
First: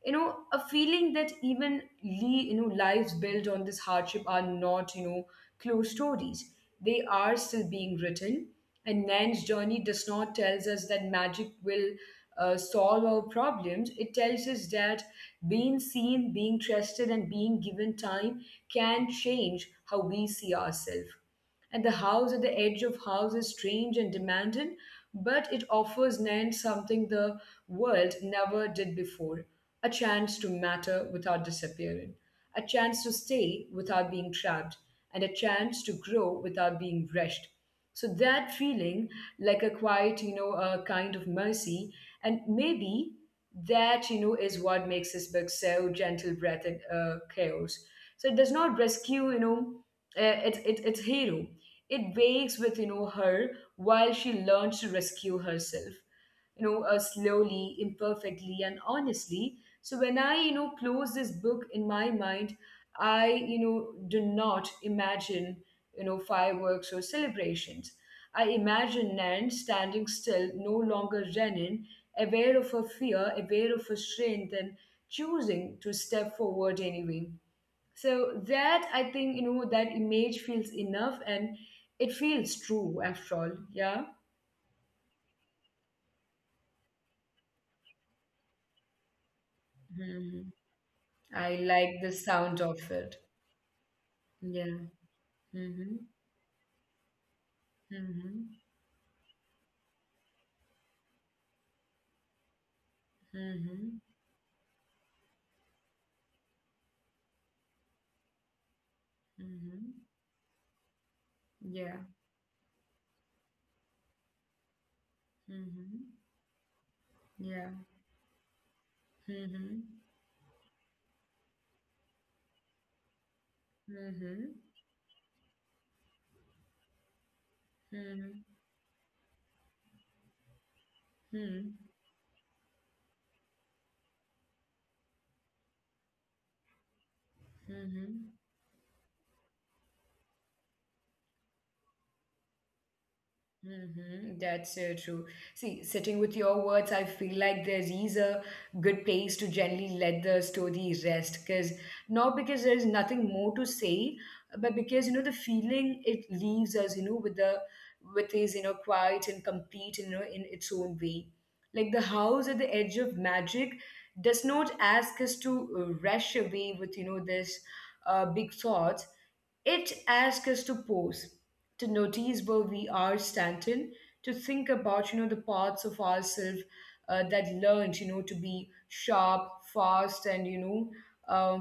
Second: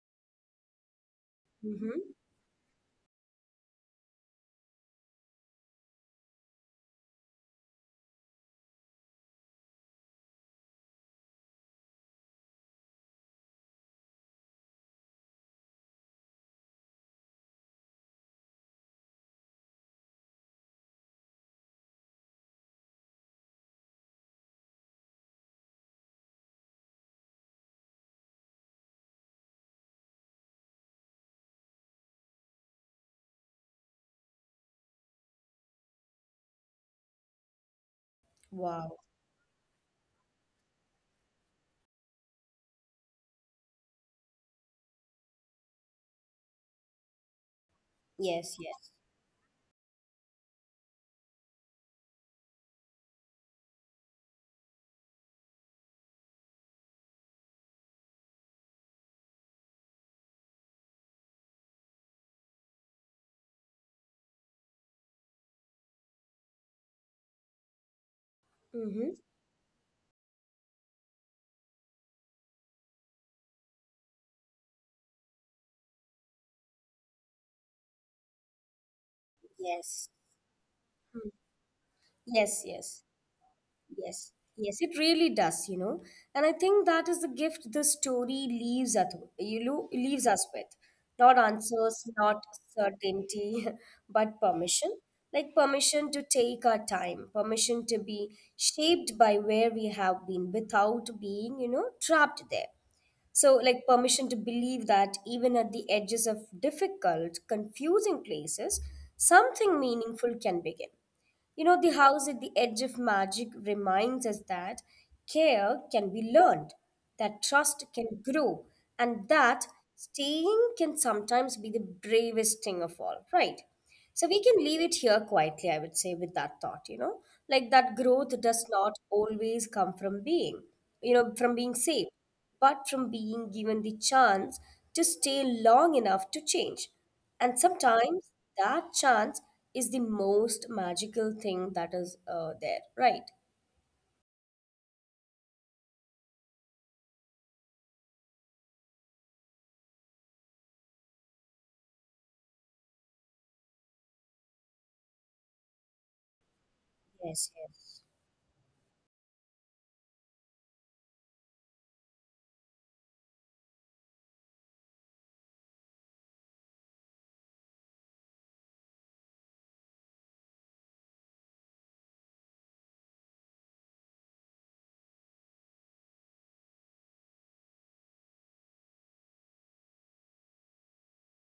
[SPEAKER 1] a feeling that even,
[SPEAKER 2] Mm-hmm.
[SPEAKER 1] lives built on this hardship are not, closed stories. They are still being written. And Nan's journey does not tells us that magic will solve our problems, it tells us that being seen, being trusted, and being given time can change how we see ourselves. And the house at the edge of house is strange and demanding, but it offers Nan something the world never did before: a chance to matter without disappearing, a chance to stay without being trapped, and a chance to grow without being rushed. So that
[SPEAKER 2] Wow.
[SPEAKER 1] feeling, like a quiet, a kind of mercy, and maybe that, is what makes this book so gentle breath in chaos. So it does
[SPEAKER 2] Yes,
[SPEAKER 1] not
[SPEAKER 2] yes.
[SPEAKER 1] rescue, it its hero. It wakes with, her while she learns to rescue herself, slowly, imperfectly, and honestly. So when I, close this book in my mind, I, do not imagine, fireworks or celebrations. I imagine
[SPEAKER 2] Mm-hmm.
[SPEAKER 1] Nan standing still, no longer running, aware of her fear, aware of her strength, and choosing to step forward anyway. So that, I think, that
[SPEAKER 2] Yes.
[SPEAKER 1] image feels enough,
[SPEAKER 2] Mm.
[SPEAKER 1] and it feels
[SPEAKER 2] Yes,
[SPEAKER 1] true
[SPEAKER 2] yes.
[SPEAKER 1] after all. Yeah.
[SPEAKER 2] Yes, yes, it really does, you know. And I think that is the gift the story leaves us, you know, leaves
[SPEAKER 1] Mhm.
[SPEAKER 2] us with. Not
[SPEAKER 1] I like the
[SPEAKER 2] answers, not
[SPEAKER 1] sound of it.
[SPEAKER 2] certainty, [LAUGHS] but
[SPEAKER 1] Yeah.
[SPEAKER 2] permission. Like
[SPEAKER 1] Mm-hmm.
[SPEAKER 2] permission to take our time, permission to be
[SPEAKER 1] Mm-hmm.
[SPEAKER 2] shaped by where we have been without being, you know, trapped there. So, like
[SPEAKER 1] Mm-hmm.
[SPEAKER 2] permission to believe that even at the edges of difficult, confusing places, something
[SPEAKER 1] Mm-hmm.
[SPEAKER 2] meaningful can begin. You know, the
[SPEAKER 1] Yeah.
[SPEAKER 2] house at the edge of magic reminds us that care
[SPEAKER 1] Mm-hmm.
[SPEAKER 2] can be learned, that
[SPEAKER 1] Yeah.
[SPEAKER 2] trust can grow, and that
[SPEAKER 1] Mm-hmm.
[SPEAKER 2] staying can sometimes be the bravest thing of all, right? So we
[SPEAKER 1] Mm-hmm.
[SPEAKER 2] can leave it here quietly, I would say, with that thought, you know, like that
[SPEAKER 1] Mm-hmm.
[SPEAKER 2] growth does not always come from being, from
[SPEAKER 1] Mm-hmm.
[SPEAKER 2] being saved but from being given the chance to stay long enough to change. And
[SPEAKER 1] Mm-hmm.
[SPEAKER 2] sometimes that chance is the most magical thing that is there, right?
[SPEAKER 1] Mm-hmm. That's so true. See, sitting with your words, I feel like there is a good place to gently let the story rest, because not because there is nothing more to say, but because you know the feeling it leaves us, with, the
[SPEAKER 2] Yes, yes,
[SPEAKER 1] with is, you know, quiet and complete, in its own way. Like the house at the edge of magic does not ask us to rush away with, you know, this big thoughts. It asks us to pause, to notice where we are standing, to think about, the parts of ourselves that learned, to be sharp, fast, and, uh,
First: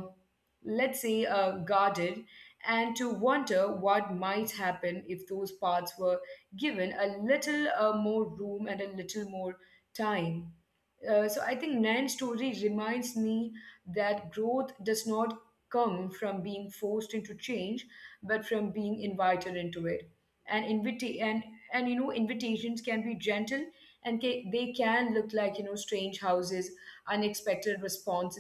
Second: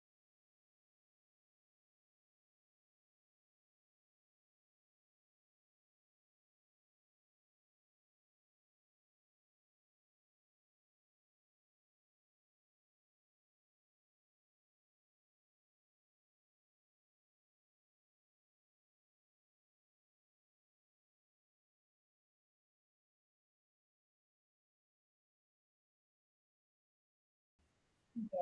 [SPEAKER 1] let's say guarded, and to wonder what might happen if those parts were given a little more room and a little more time. So I think Nan's story reminds me that growth does not come from being forced into change, but from being invited into it. And you know invitations can be gentle, and they can look like, you know, strange houses, unexpected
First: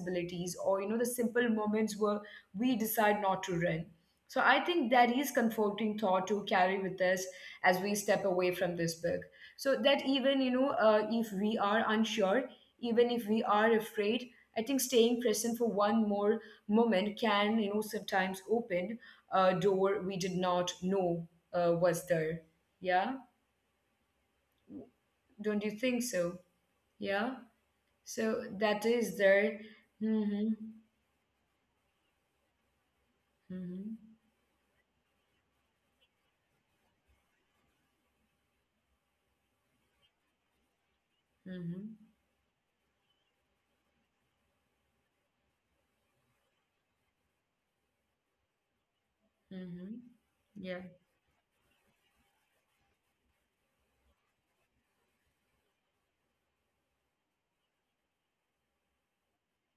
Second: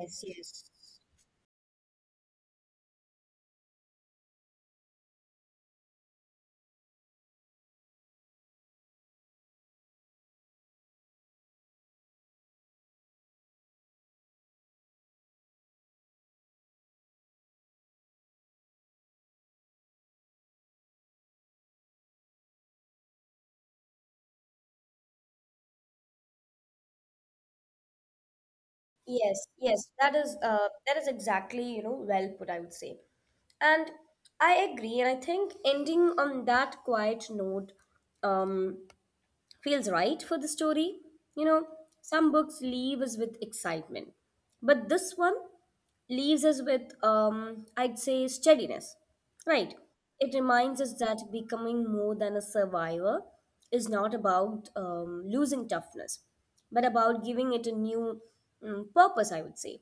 [SPEAKER 2] yes, yes.
[SPEAKER 1] or, you know, the simple moments where we decide not to run. So I think that is comforting thought to carry with us as we step away from this book, so that even, if we are unsure, even if we are afraid, I think staying present for one more moment can, you know, sometimes open a door we did not know was there. Yeah. Don't you think so? Yeah. So that is
[SPEAKER 2] Yes,
[SPEAKER 1] there.
[SPEAKER 2] yes,
[SPEAKER 1] Mm-hmm.
[SPEAKER 2] that is exactly, you know, well put, I would say. And
[SPEAKER 1] Mm-hmm.
[SPEAKER 2] I agree, and I think ending on that quiet note, um, feels right for the story. You know,
[SPEAKER 1] Mm-hmm.
[SPEAKER 2] some books leave us with excitement, but this one leaves us with, I'd say, steadiness. Right.
[SPEAKER 1] Mm-hmm.
[SPEAKER 2] It reminds
[SPEAKER 1] Yeah.
[SPEAKER 2] us that becoming more than a survivor is not about losing toughness, but about giving it a new purpose, I would say.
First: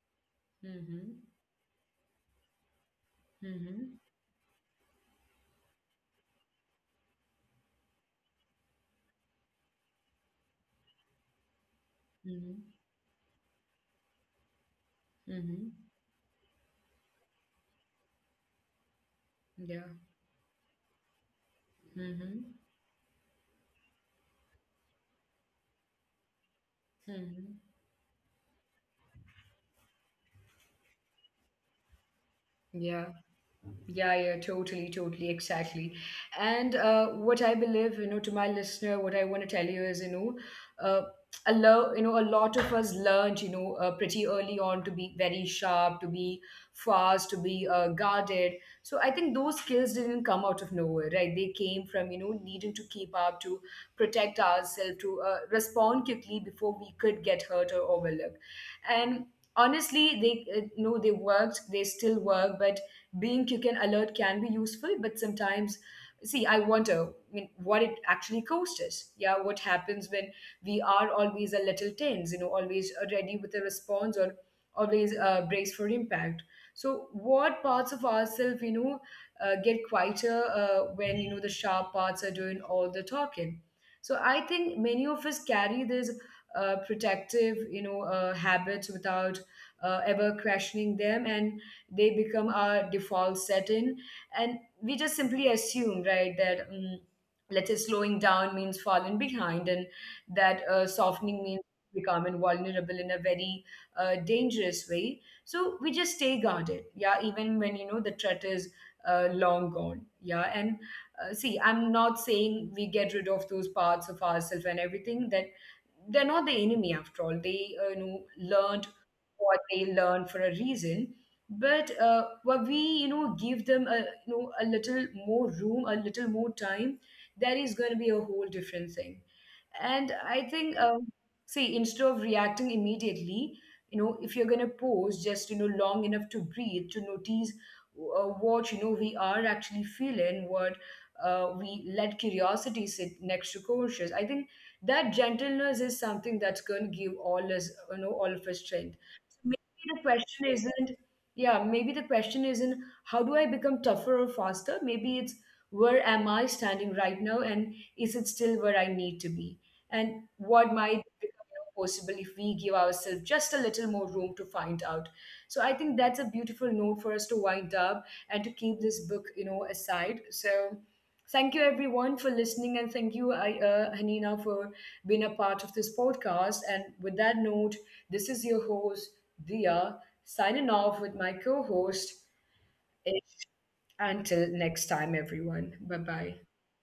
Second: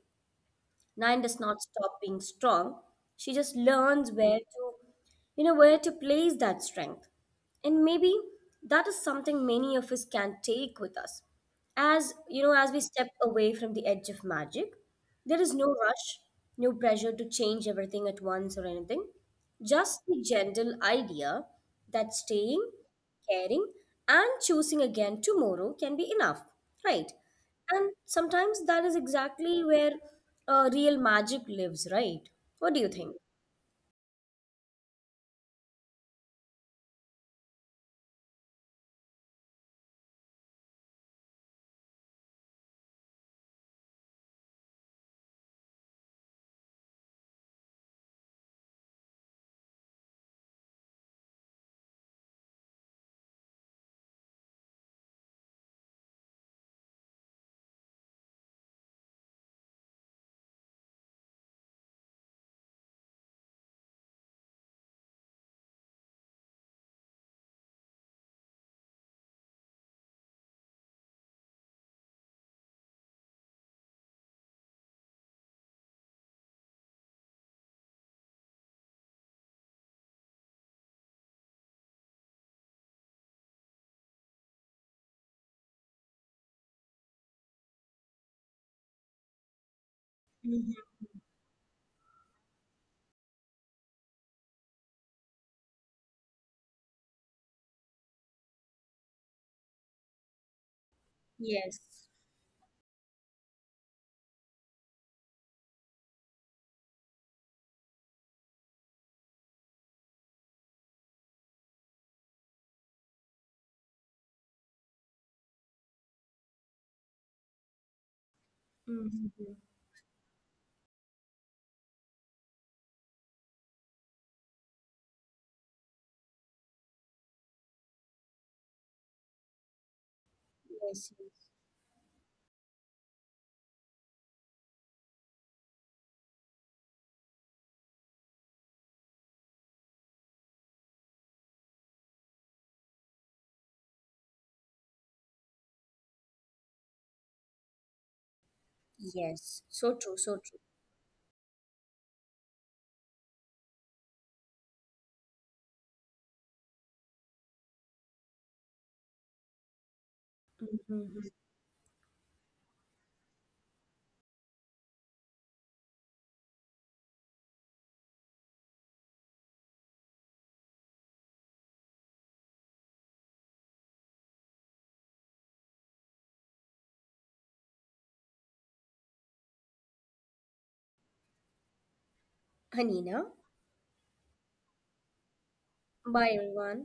[SPEAKER 2] Nine
[SPEAKER 1] Mm-hmm.
[SPEAKER 2] does not stop being strong. She just
[SPEAKER 1] Mm-hmm.
[SPEAKER 2] learns where to, where to place that strength. And maybe that is something many of us can take with us. As, you know,
[SPEAKER 1] Mm-hmm.
[SPEAKER 2] as we step away from the edge of magic, there is no
[SPEAKER 1] Mm-hmm.
[SPEAKER 2] rush, no pressure to change everything at once or anything.
[SPEAKER 1] Yeah.
[SPEAKER 2] Just the gentle idea that staying,
[SPEAKER 1] Mm-hmm.
[SPEAKER 2] caring, and choosing again tomorrow can be enough, right?
[SPEAKER 1] Mm-hmm.
[SPEAKER 2] And sometimes that is exactly where real magic lives, right? What do you
[SPEAKER 1] Yeah.
[SPEAKER 2] think?
[SPEAKER 1] Yeah, yeah, totally, totally, exactly. And what I believe, to my listener, what I want to tell you is, uh, you know, a lot of us learned, pretty early on to be very sharp, to be fast, to be guarded. So I think those skills didn't come out of nowhere, right? They came from, needing to keep up, to protect ourselves, to respond quickly before we could get hurt or overlooked. And honestly, they worked, they still work, but being quick and alert can be useful, but sometimes, see, I wonder, I mean, what it actually costs us. Yeah, what happens when we are always a little tense, always ready with a response, or always brace for impact. So, what parts of ourselves, get quieter when, the sharp parts are doing all the talking? So, I think many of us carry this protective, habits without ever
[SPEAKER 2] Mhm.
[SPEAKER 1] questioning them. And they become our default setting, and we just simply assume, right, that let's say slowing down means falling behind, and that softening means
[SPEAKER 2] Yes.
[SPEAKER 1] becoming vulnerable in a very dangerous way, so we just stay guarded, yeah, even when, you know, the threat is long gone. Yeah. And see, I'm not saying we get rid of those parts of ourselves and everything, that they're not the enemy after all. They you know learned
[SPEAKER 2] Mhm.
[SPEAKER 1] what they learned for a reason, but what we, you know, give them, a, you know, a little more room, a little more time, that is going to be a whole different thing. And I think,
[SPEAKER 2] Yes. Yes,
[SPEAKER 1] see, instead of reacting immediately, you know, if you're going to pause just, you know, long enough to breathe, to notice what, you know, we are actually feeling, what we let curiosity sit next to conscious, I think that gentleness is something that's going to give all us, you know, all of us strength. So
[SPEAKER 2] yes, so
[SPEAKER 1] maybe the
[SPEAKER 2] true, so
[SPEAKER 1] question
[SPEAKER 2] true.
[SPEAKER 1] isn't, yeah, maybe the question isn't how do I become tougher or faster? Maybe it's where am I standing right now, and is it still where I need to be? And what might
[SPEAKER 2] Mm-hmm.
[SPEAKER 1] become, possible if we give ourselves just a little more room to find out. So I think that's a beautiful note for us to wind up and to keep this book, aside. So thank you, everyone, for listening, and thank you, I, Hanina, for being a part of this podcast. And with that note, this is your host, Dia, signing off with my co host,
[SPEAKER 2] Hanina.
[SPEAKER 1] Ish. Until next time, everyone. Bye
[SPEAKER 2] Bye,
[SPEAKER 1] bye.
[SPEAKER 2] everyone.